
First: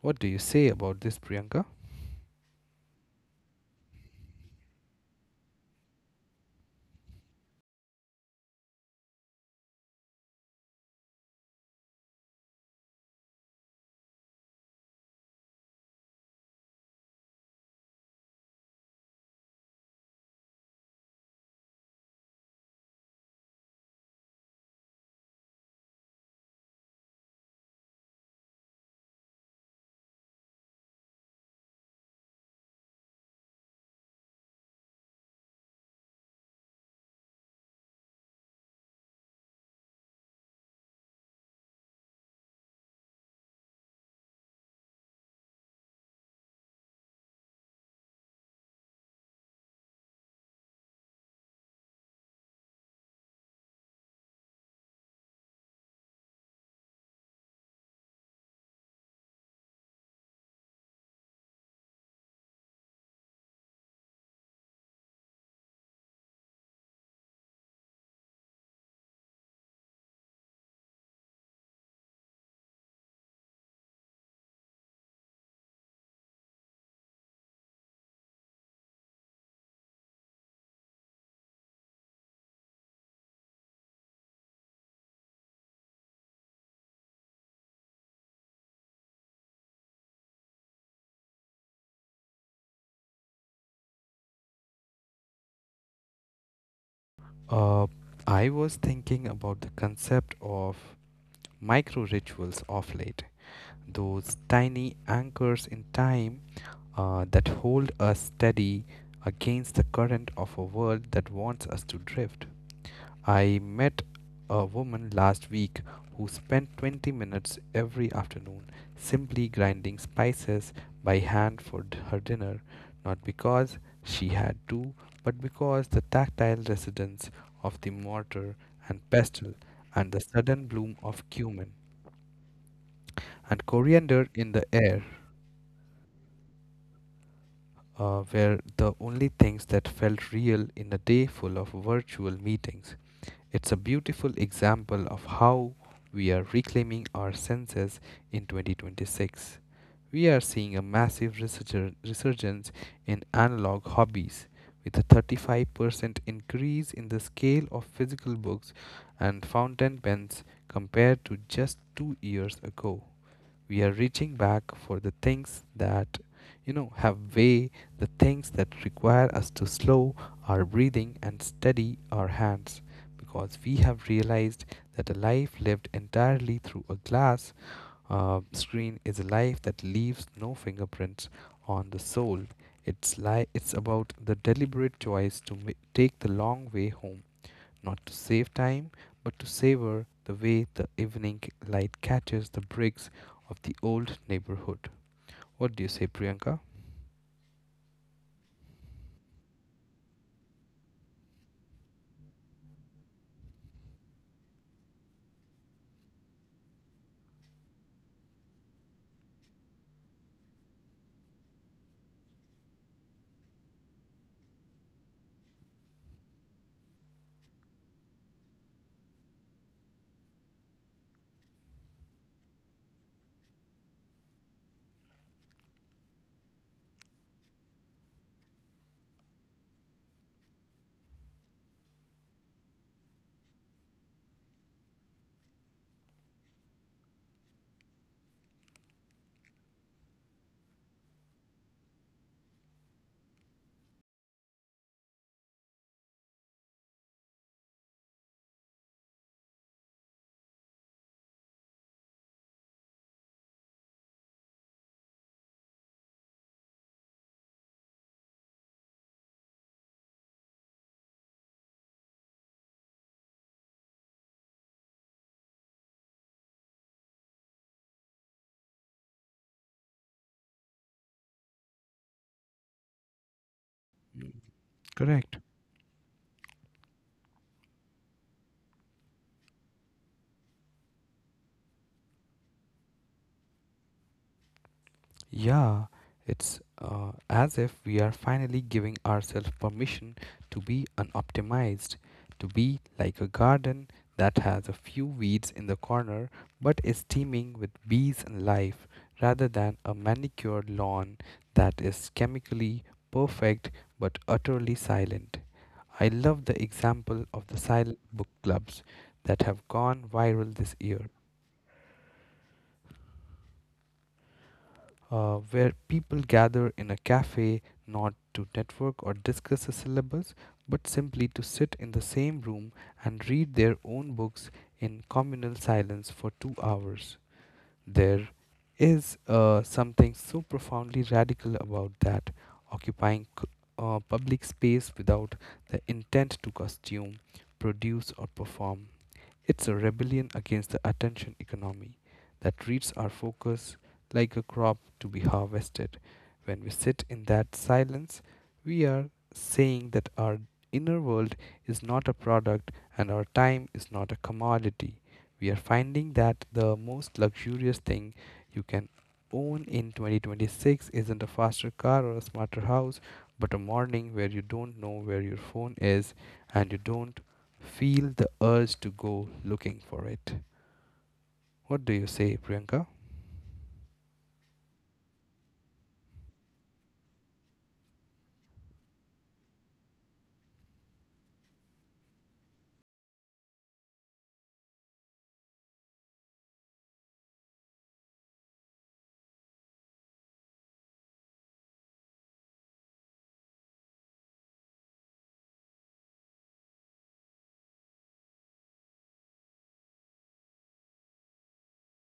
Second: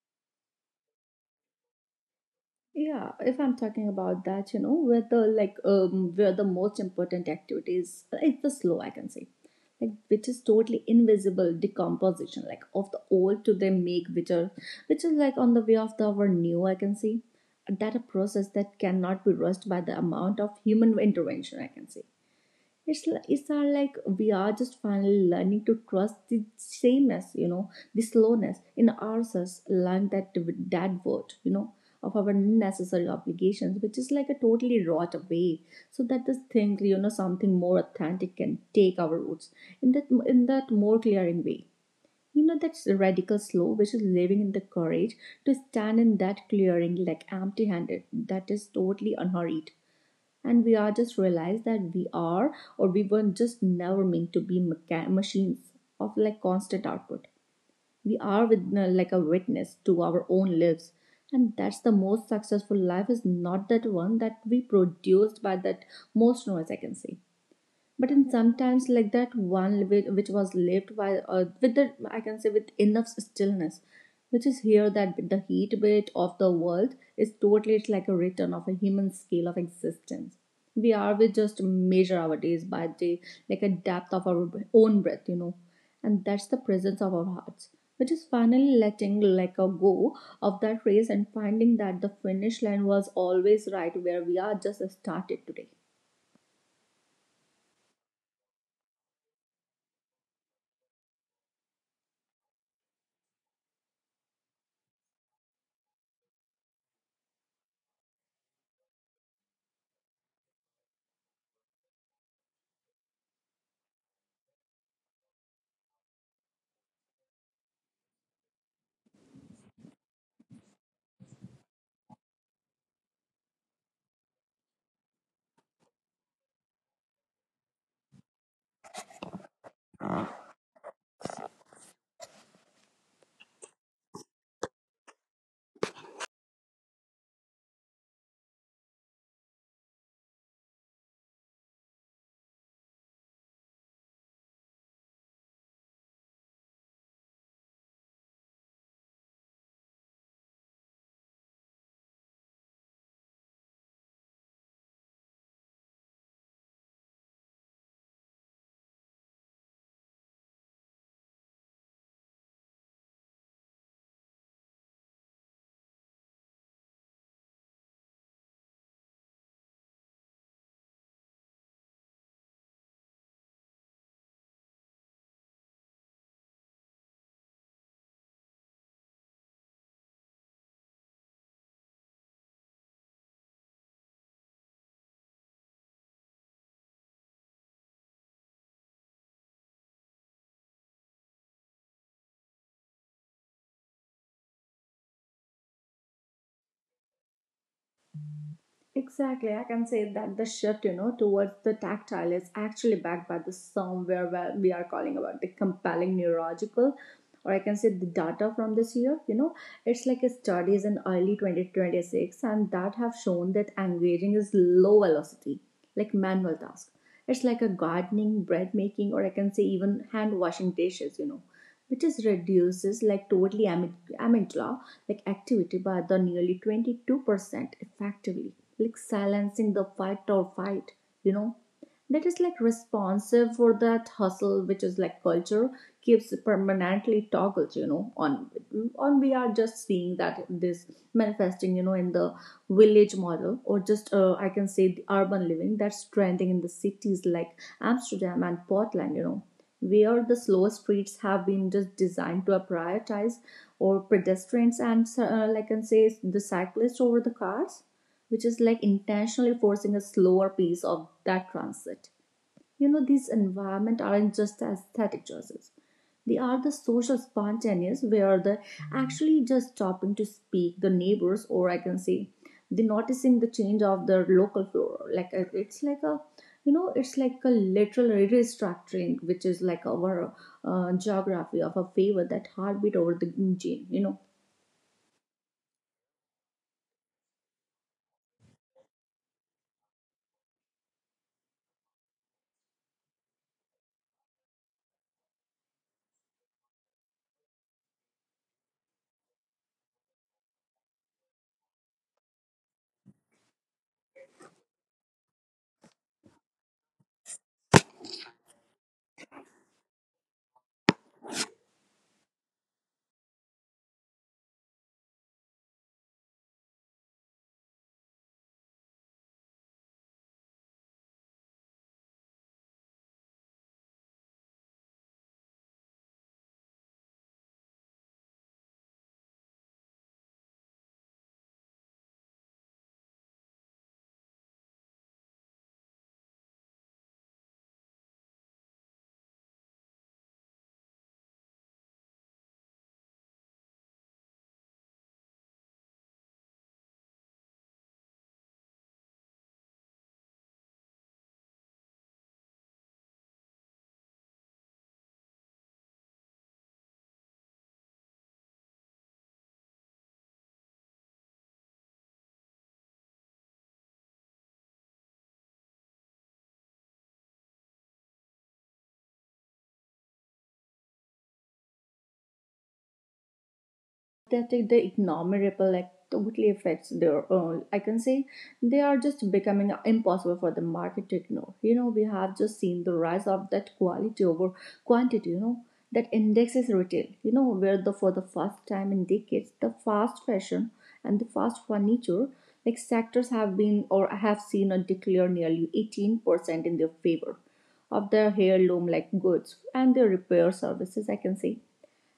What do you say about this, Priyanka?
Yeah, if I'm talking about that, you know, where the like where the most important activities it's the slow I can say. Like which is totally invisible decomposition like of the old to they make which are which is like on the way of the our new I can see that a process that cannot be rushed by the amount of human intervention I can see. It's are like we are just finally learning to trust the sameness, you know, the slowness in ourselves. Learn that that word, you know, of our necessary obligations, which is like a totally rot away, so that this thing, you know, something more authentic can take our roots in that more clearing way. You know, that's radical slow, which is living in the courage to stand in that clearing like empty handed. That is totally unhurried, and we are just realized that we are or we were just never meant to be machines of like constant output. We are with like a witness to our own lives, and that's the most successful life is not that one that we produced by that most noise I can say, but in sometimes like that one which was lived while with the I can say with enough stillness which is here that the heat bit of the world is totally it's like a return of a human scale of existence. We just measure our days by day like a depth of our own breath, you know, and that's the presence of our hearts which is finally letting like a go of that race and finding that the finish line was always right where we are just started today.
Uh, I was thinking about the concept of micro rituals of late, those tiny anchors in time that hold us steady against the current of a world that wants us to drift. I met a woman last week who spent 20 minutes every afternoon simply grinding spices by hand for her dinner, not because she had to, but because the tactile resonance of the mortar and pestle and the sudden bloom of cumin and coriander in the air were the only things that felt real in a day full of virtual meetings. It's a beautiful example of how we are reclaiming our senses in 2026. We are seeing a massive resurgence in analog hobbies, with a 35% increase in the scale of physical books and fountain pens compared to just 2 years ago. We are reaching back for the things that have way the things that require us to slow our breathing and steady our hands, because we have realized that a life lived entirely through a glass screen is a life that leaves no fingerprints on the soul. It's about the deliberate choice to take the long way home, not to save time, but to savor the way the evening light catches the bricks of the old neighborhood. What do you say, Priyanka?
Exactly, I can say that the shift, you know, towards the tactile is actually backed by the somewhere where we are calling about the compelling neurological, or I can say the data from this year. You know, it's like a studies in early 2026, and that have shown that engaging is low velocity, like manual task. It's like a gardening, bread making, or I can say even hand washing dishes. You know, which is reduces like totally amygdala like activity by the nearly 22% effectively like silencing the fight or fight, you know, that is like responsive for that hustle which is like culture keeps permanently toggled you know on. On we are just seeing that this manifesting you know in the village model or just I can say the urban living that's trending in the cities like amsterdam and portland, you know, where the slow streets have been just designed to prioritize or pedestrians and like I can say the cyclists over the cars which is like intentionally forcing a slower pace of that transit. You know, these environment aren't just aesthetic choices. They are the social spontaneous where the actually just stopping to speak the neighbors or I can say the noticing the change of the
Mm,
local flora. Like
correct.
it's like a you know it's like a literal restructuring which is like our geography of a favor that heartbeat over the gene, you know,
Yeah, it's as if we are finally giving ourselves permission to be unoptimized, to be like a garden that has a few weeds in the corner but is teeming with bees and life, rather than a manicured lawn that is chemically perfect but utterly silent. I love the example of the silent book clubs that have gone viral this year, where people gather in a cafe not to network or discuss a syllabus, but simply to sit in the same room and read their own books in communal silence for 2 hours. There is something so profoundly radical about that, occupying public space without the intent to costume, produce, or perform. It's a rebellion against the attention economy that treats our focus like a crop to be harvested. When we sit in that silence, we are saying that our inner world is not a product and our time is not a commodity. We are finding that the most luxurious thing you can own in 2026 isn't a faster car or a smarter house, but a morning where you don't know where your phone is and you don't feel the urge to go looking for it. What do you say, Priyanka?
that the economic ripple like totally affects their own I can say. They are just becoming impossible for the market to ignore, you know. We have just seen the rise of that quality over quantity, you know, that indexes retail, you know, where the for the first time in decades the fast fashion and the fast furniture like sectors have been or have seen a decline nearly 18% in their favor of their heirloom like goods and their repair services I can say.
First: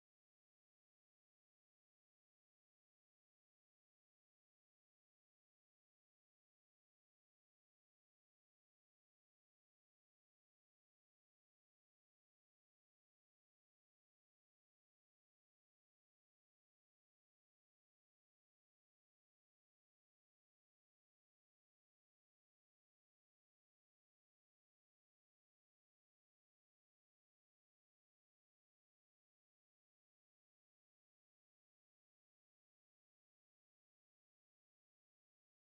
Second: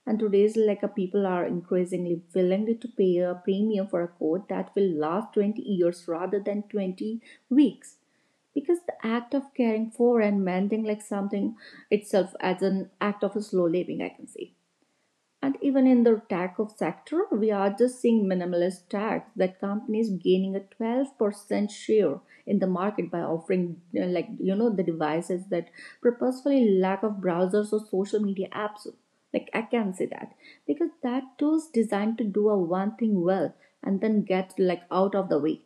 And today's like a people are increasingly willing to pay a premium for a coat that will last 20 years rather than 20 weeks, because the act of caring for and mending like something itself as an act of a slow living I can say. And even in the tech of sector, we are just seeing minimalist tax that companies gaining a 12% share in the market by offering like you know the devices that purposefully lack of browsers or social media apps. Like I can say that because that tool's designed to do a one thing well and then get like out of the way.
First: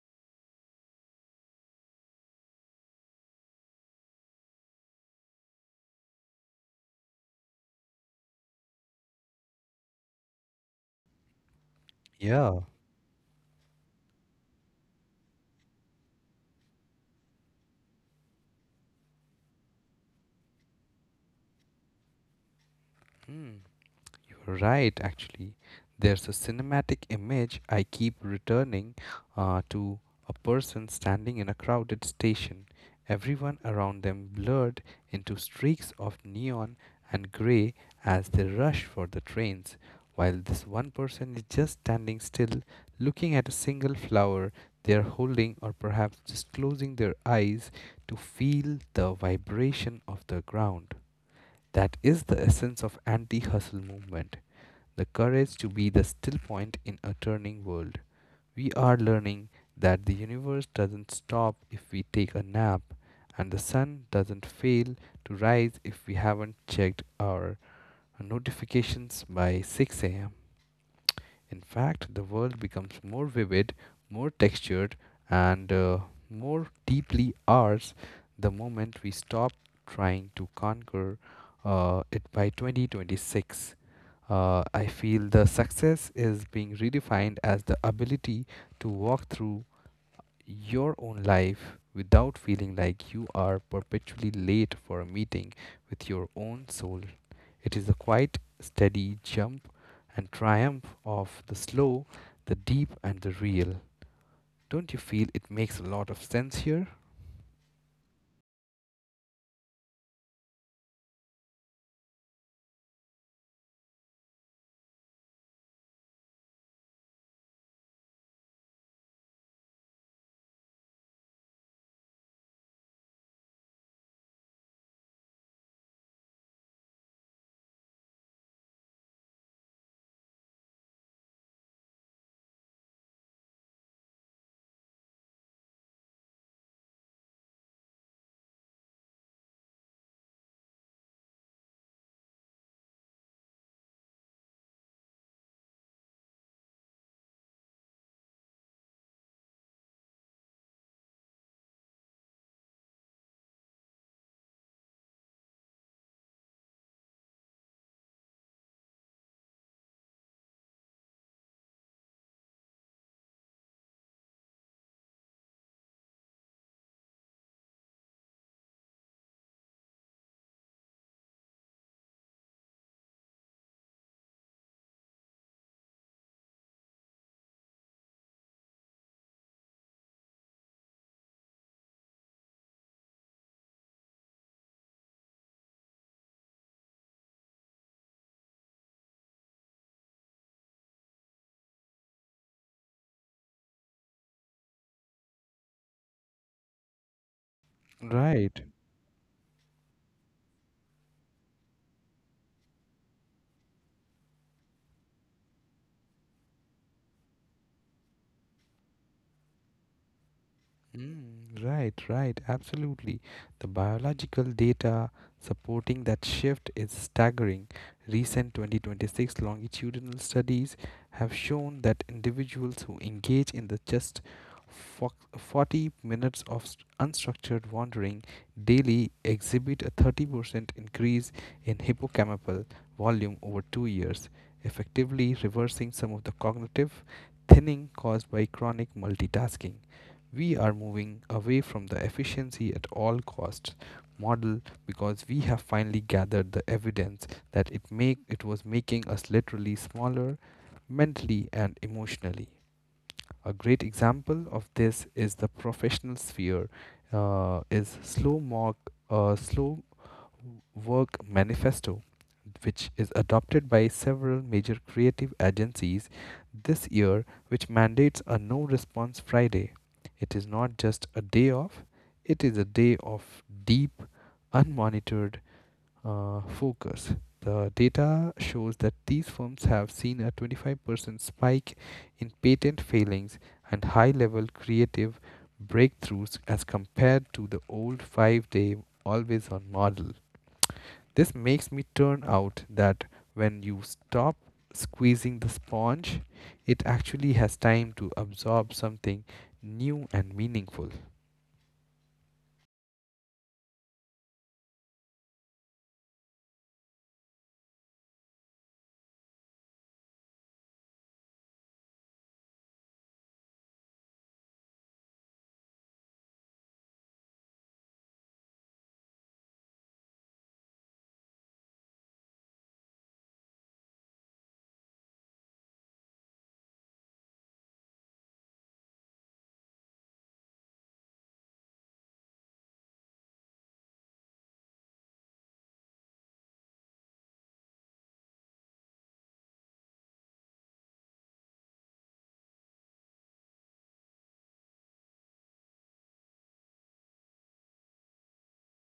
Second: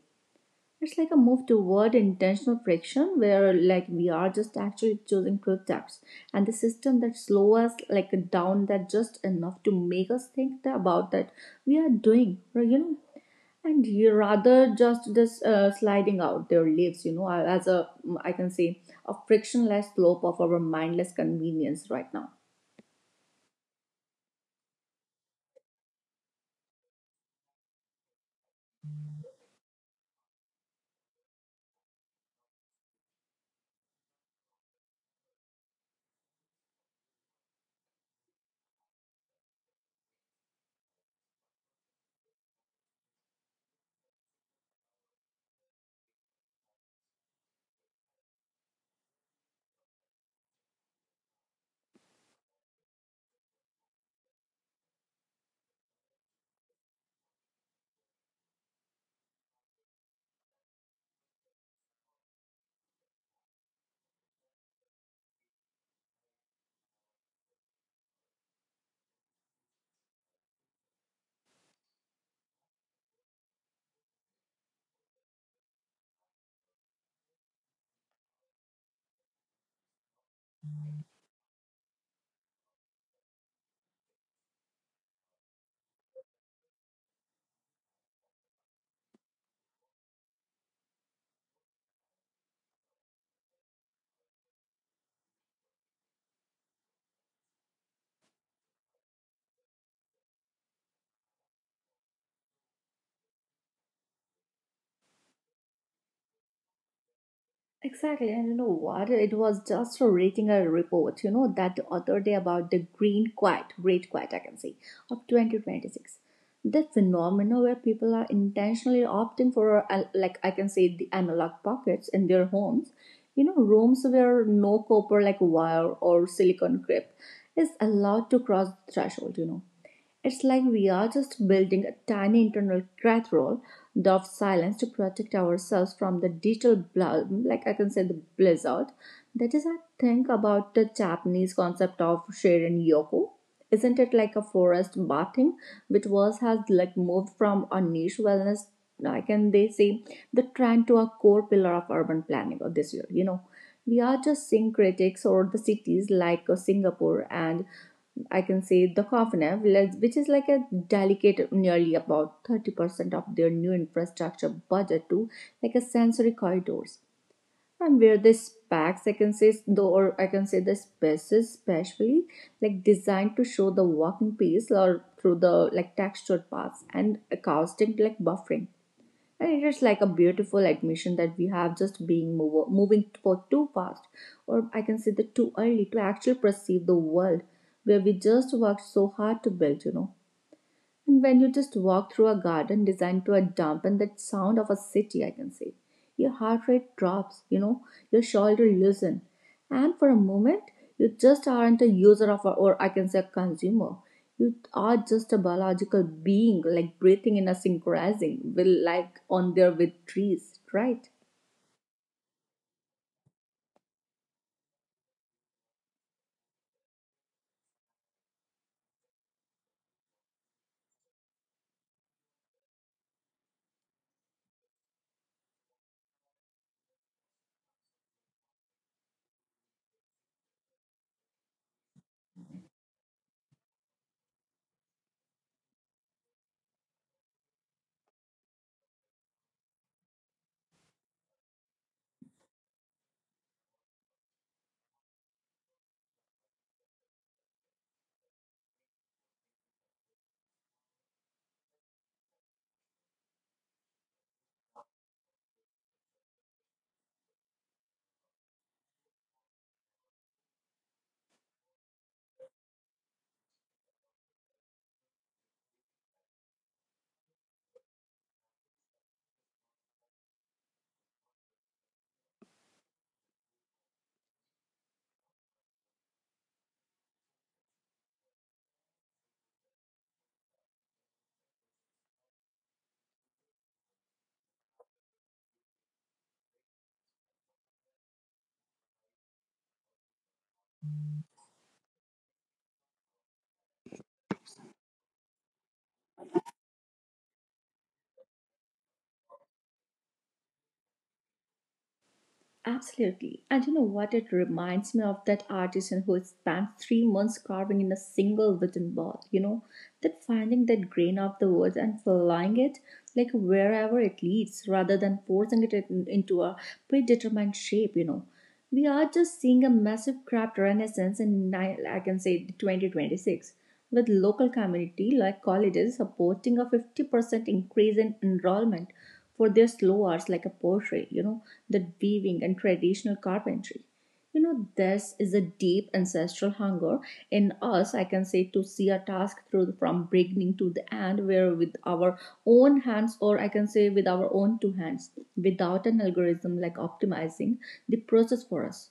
It's like a move toward intentional friction where like we are just actually choosing truth depths and the system that slow us like down that just enough to make us think about that we are doing
Yeah.
right, you know, and you rather just this sliding out their lives you know as a I can say a frictionless slope of our mindless convenience right now.
Hmm. You're right, actually. There's a cinematic image I keep returning to, a person standing in a crowded station, everyone around them blurred into streaks of neon and gray as they rush for the trains, while this one person is just standing still, looking at a single flower they are holding, or perhaps just closing their eyes to feel the vibration of the ground. That is the essence of anti hustle movement, the courage to be the still point in a turning world. We are learning that the universe doesn't stop if we take a nap, and the sun doesn't fail to rise if we haven't checked our notifications by 6 am. In fact, the world becomes more vivid, more textured, and more deeply ours the moment we stop trying to conquer it by 2026. I feel the success is being redefined as the ability to walk through your own life without feeling like you are perpetually late for a meeting with your own soul. It is the quiet, steady jump and triumph of the slow, the deep, and the real. Don't you feel it makes a lot of sense here?
Exactly, and you know what? It was just reading a report, you know, that the other day about the green quiet, great quiet, I can say, of 2026. That phenomena where people are intentionally opting for, like I can say, the analog pockets in their homes, you know, rooms where no copper like wire or silicon grip is allowed to cross the threshold, you know. It's like we are just building a tiny internal cathedral of silence to protect ourselves from the digital, like I can say, the blizzard. That is, I think, about the Japanese concept of Shirin Yoko. Isn't it like a forest bathing, which was has like moved from a niche wellness, I can they say, the trend to a core pillar of urban planning of this year, you know, we are just seeing critics or the cities like Singapore and I can say the Dakovenev, which is like a delicate nearly about 30% of their new infrastructure budget to like a sensory corridors. And where the specs, I can say, though, or I can say the spaces specially like designed to show the walking pace or through the like textured paths and acoustic like buffering, and it is like a beautiful admission that we have just being moving for too fast or I can say that too early to actually perceive the world where we just worked so hard to build, you know. And when you just walk through a garden designed to a dump and that sound of a city I can say, your heart rate drops, you know, your shoulder
Right.
loosen, and for a moment you just aren't a user of a, or I can say a consumer. You are just a biological being like breathing in a synchronizing will like on there with trees, right?
Mm, right, right, absolutely. The biological data supporting that shift is staggering. Recent 2026 longitudinal studies have shown that individuals who engage in the just 40 minutes of unstructured wandering daily exhibit a 30% increase in hippocampal volume over 2 years, effectively reversing some of the cognitive thinning caused by chronic multitasking. We are moving away from the efficiency at all costs model, because we have finally gathered the evidence that it was making us literally smaller mentally and emotionally. A great example of this is the professional sphere, is slow mock slow work manifesto, which is adopted by several major creative agencies this year, which mandates a no response Friday. It is not just a day off, it is a day of deep, unmonitored focus. The data shows that these firms have seen a 25% spike in patent failings and high level creative breakthroughs as compared to the old 5-day always on model. This makes me turn out that when you stop squeezing the sponge, it actually has time to absorb something new and meaningful.
Absolutely. And you know what? It reminds me of that artisan who spent 3 months carving in a single wooden ball, you know, that finding that grain of the wood and flying it like wherever it leads rather than forcing it into a predetermined shape, you know. We are just seeing a massive craft renaissance in, I can say, 2026, with local community like colleges supporting a 50% increase in enrollment for their slow arts like a portrait, you know, the weaving and traditional carpentry. You know, this is a deep ancestral hunger in us, I can say, to see a task through from beginning to the end, where with our own hands, or I can say with our own two hands, without an algorithm like optimizing the process for us.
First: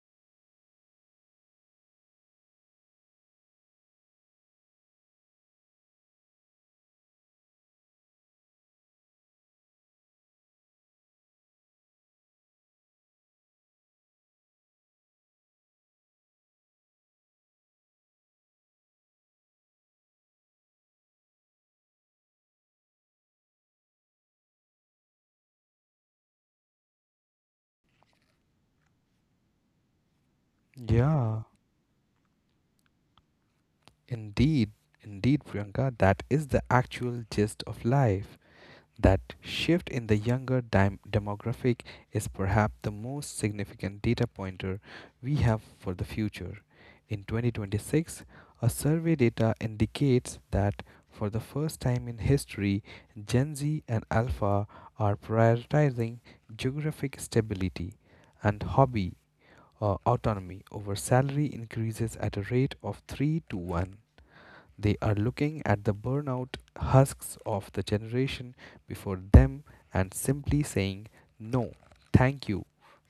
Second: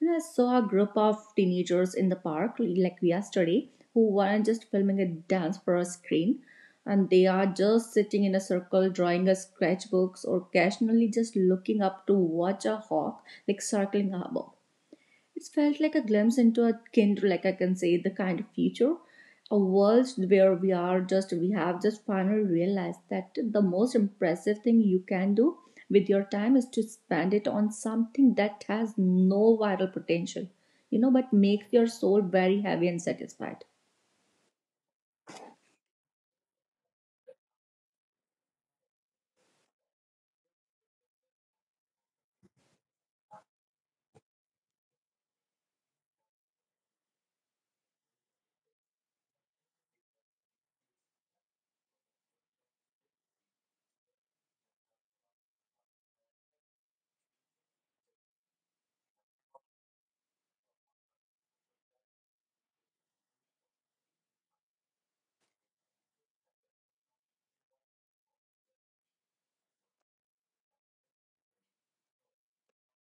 And I saw a group of teenagers in the park, like yesterday, who weren't just filming a dance for a screen, and they are just sitting in a circle drawing a sketchbooks or occasionally just looking up to watch a hawk like circling above. It felt like a glimpse into a kind, like I can say, the kind of future, a world where we have just finally realized that the most impressive thing you can do with your time is to spend it on something that has no viral potential, you know, but makes your soul very heavy and satisfied.
Indeed, indeed, Priyanka, that is the actual gist of life. That shift in the younger demographic is perhaps the most significant data pointer we have for the future. In 2026, a survey data indicates that for the first time in history, Gen Z and Alpha are prioritizing geographic stability and hobby autonomy over salary increases at a rate of 3 to 1. They are looking at the burnout husks of the generation before them and simply saying, no, thank you.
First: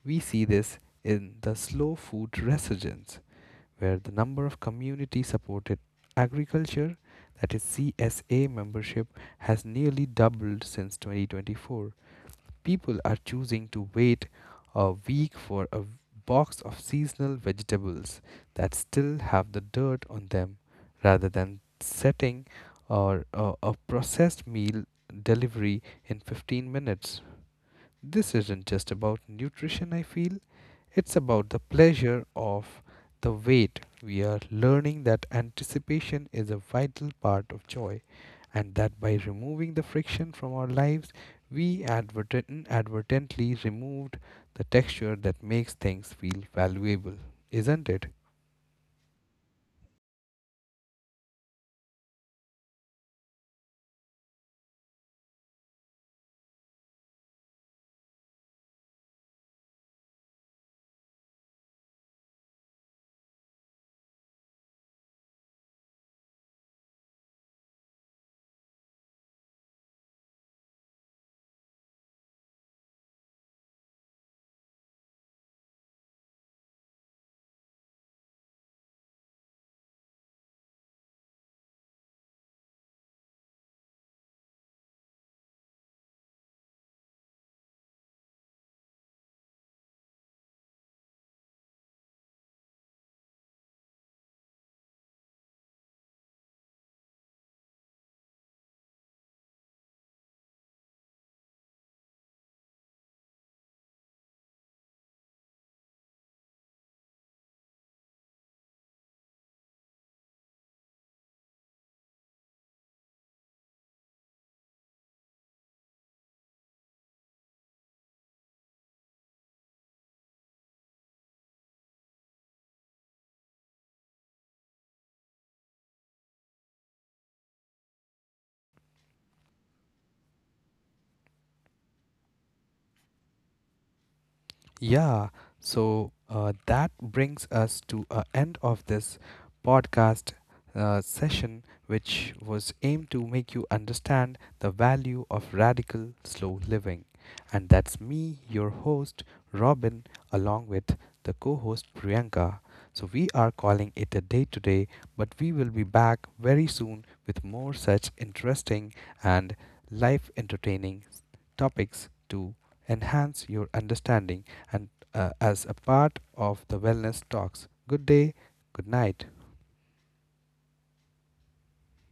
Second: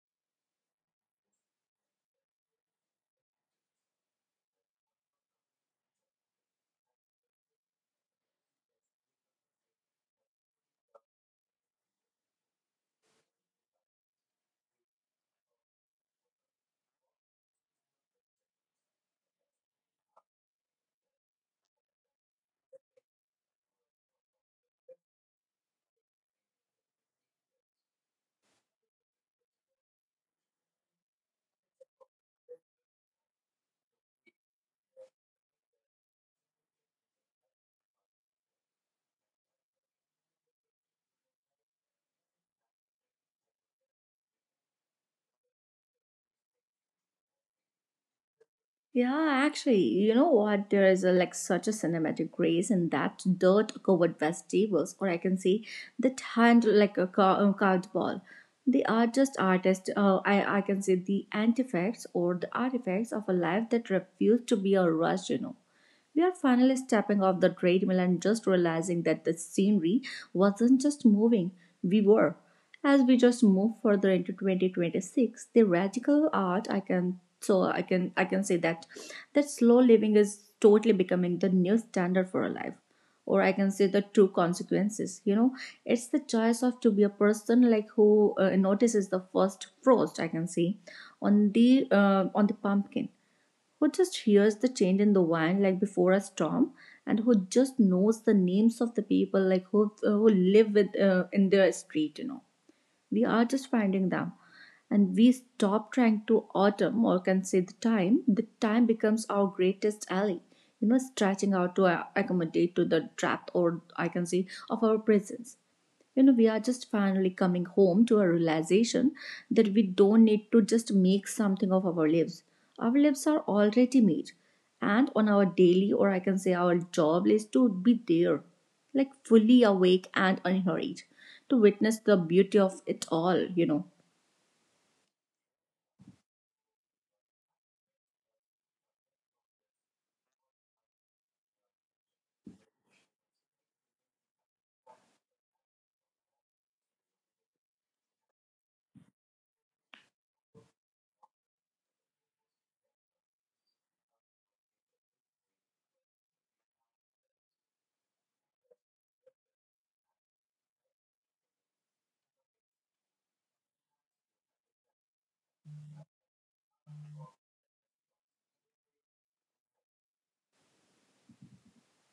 We see this in the slow food resurgence, where the number of community supported agriculture, that is CSA membership, has nearly doubled since 2024. People are choosing to wait a week for a box of seasonal vegetables that still have the dirt on them rather than setting or a processed meal delivery in 15 minutes. This isn't just about nutrition, I feel. It's about the pleasure of the wait. We are learning that anticipation is a vital part of joy and that by removing the friction from our lives, we inadvertently removed the texture that makes things feel valuable, isn't it?
Yeah, actually, you know what? There is a, like such a cinematic grace in that dirt-covered vegetables, or I can say that hand like a, a carved ball. They are just artists. I can say the artifacts or the artifacts of a life that refused to be a rush. You know, we are finally stepping off the treadmill and just realizing that the scenery wasn't just moving; we were. As we just move further into 2026, the radical art I can so I can say that that slow living is totally becoming the new standard for a life or I can say the true consequences, you know. It's the choice of to be a person like who notices the first frost I can say on the pumpkin, who just hears the change in the wind like before a storm, and who just knows the names of the people like who live with in their street, you know. We are just finding them, and we stop trying to autumn or can say the time. The time becomes our greatest ally, you know, stretching out to accommodate to the depth or I can say of our presence, you know. We are just finally coming home to a realization that we don't need to just make something of our lives. Our lives are already made, and on our daily or I can say our job is to be there like fully awake and unhurried to witness the beauty of it all, you know.
Yeah, so that brings us to a end of this podcast session, which was aimed to make you understand the value of radical slow living. And that's me, your host, Robin, along with the co host, Priyanka. So we are calling it a day today, but we will be back very soon with more such interesting and life entertaining topics to enhance your understanding and, as a part of the wellness talks. Good day, good night.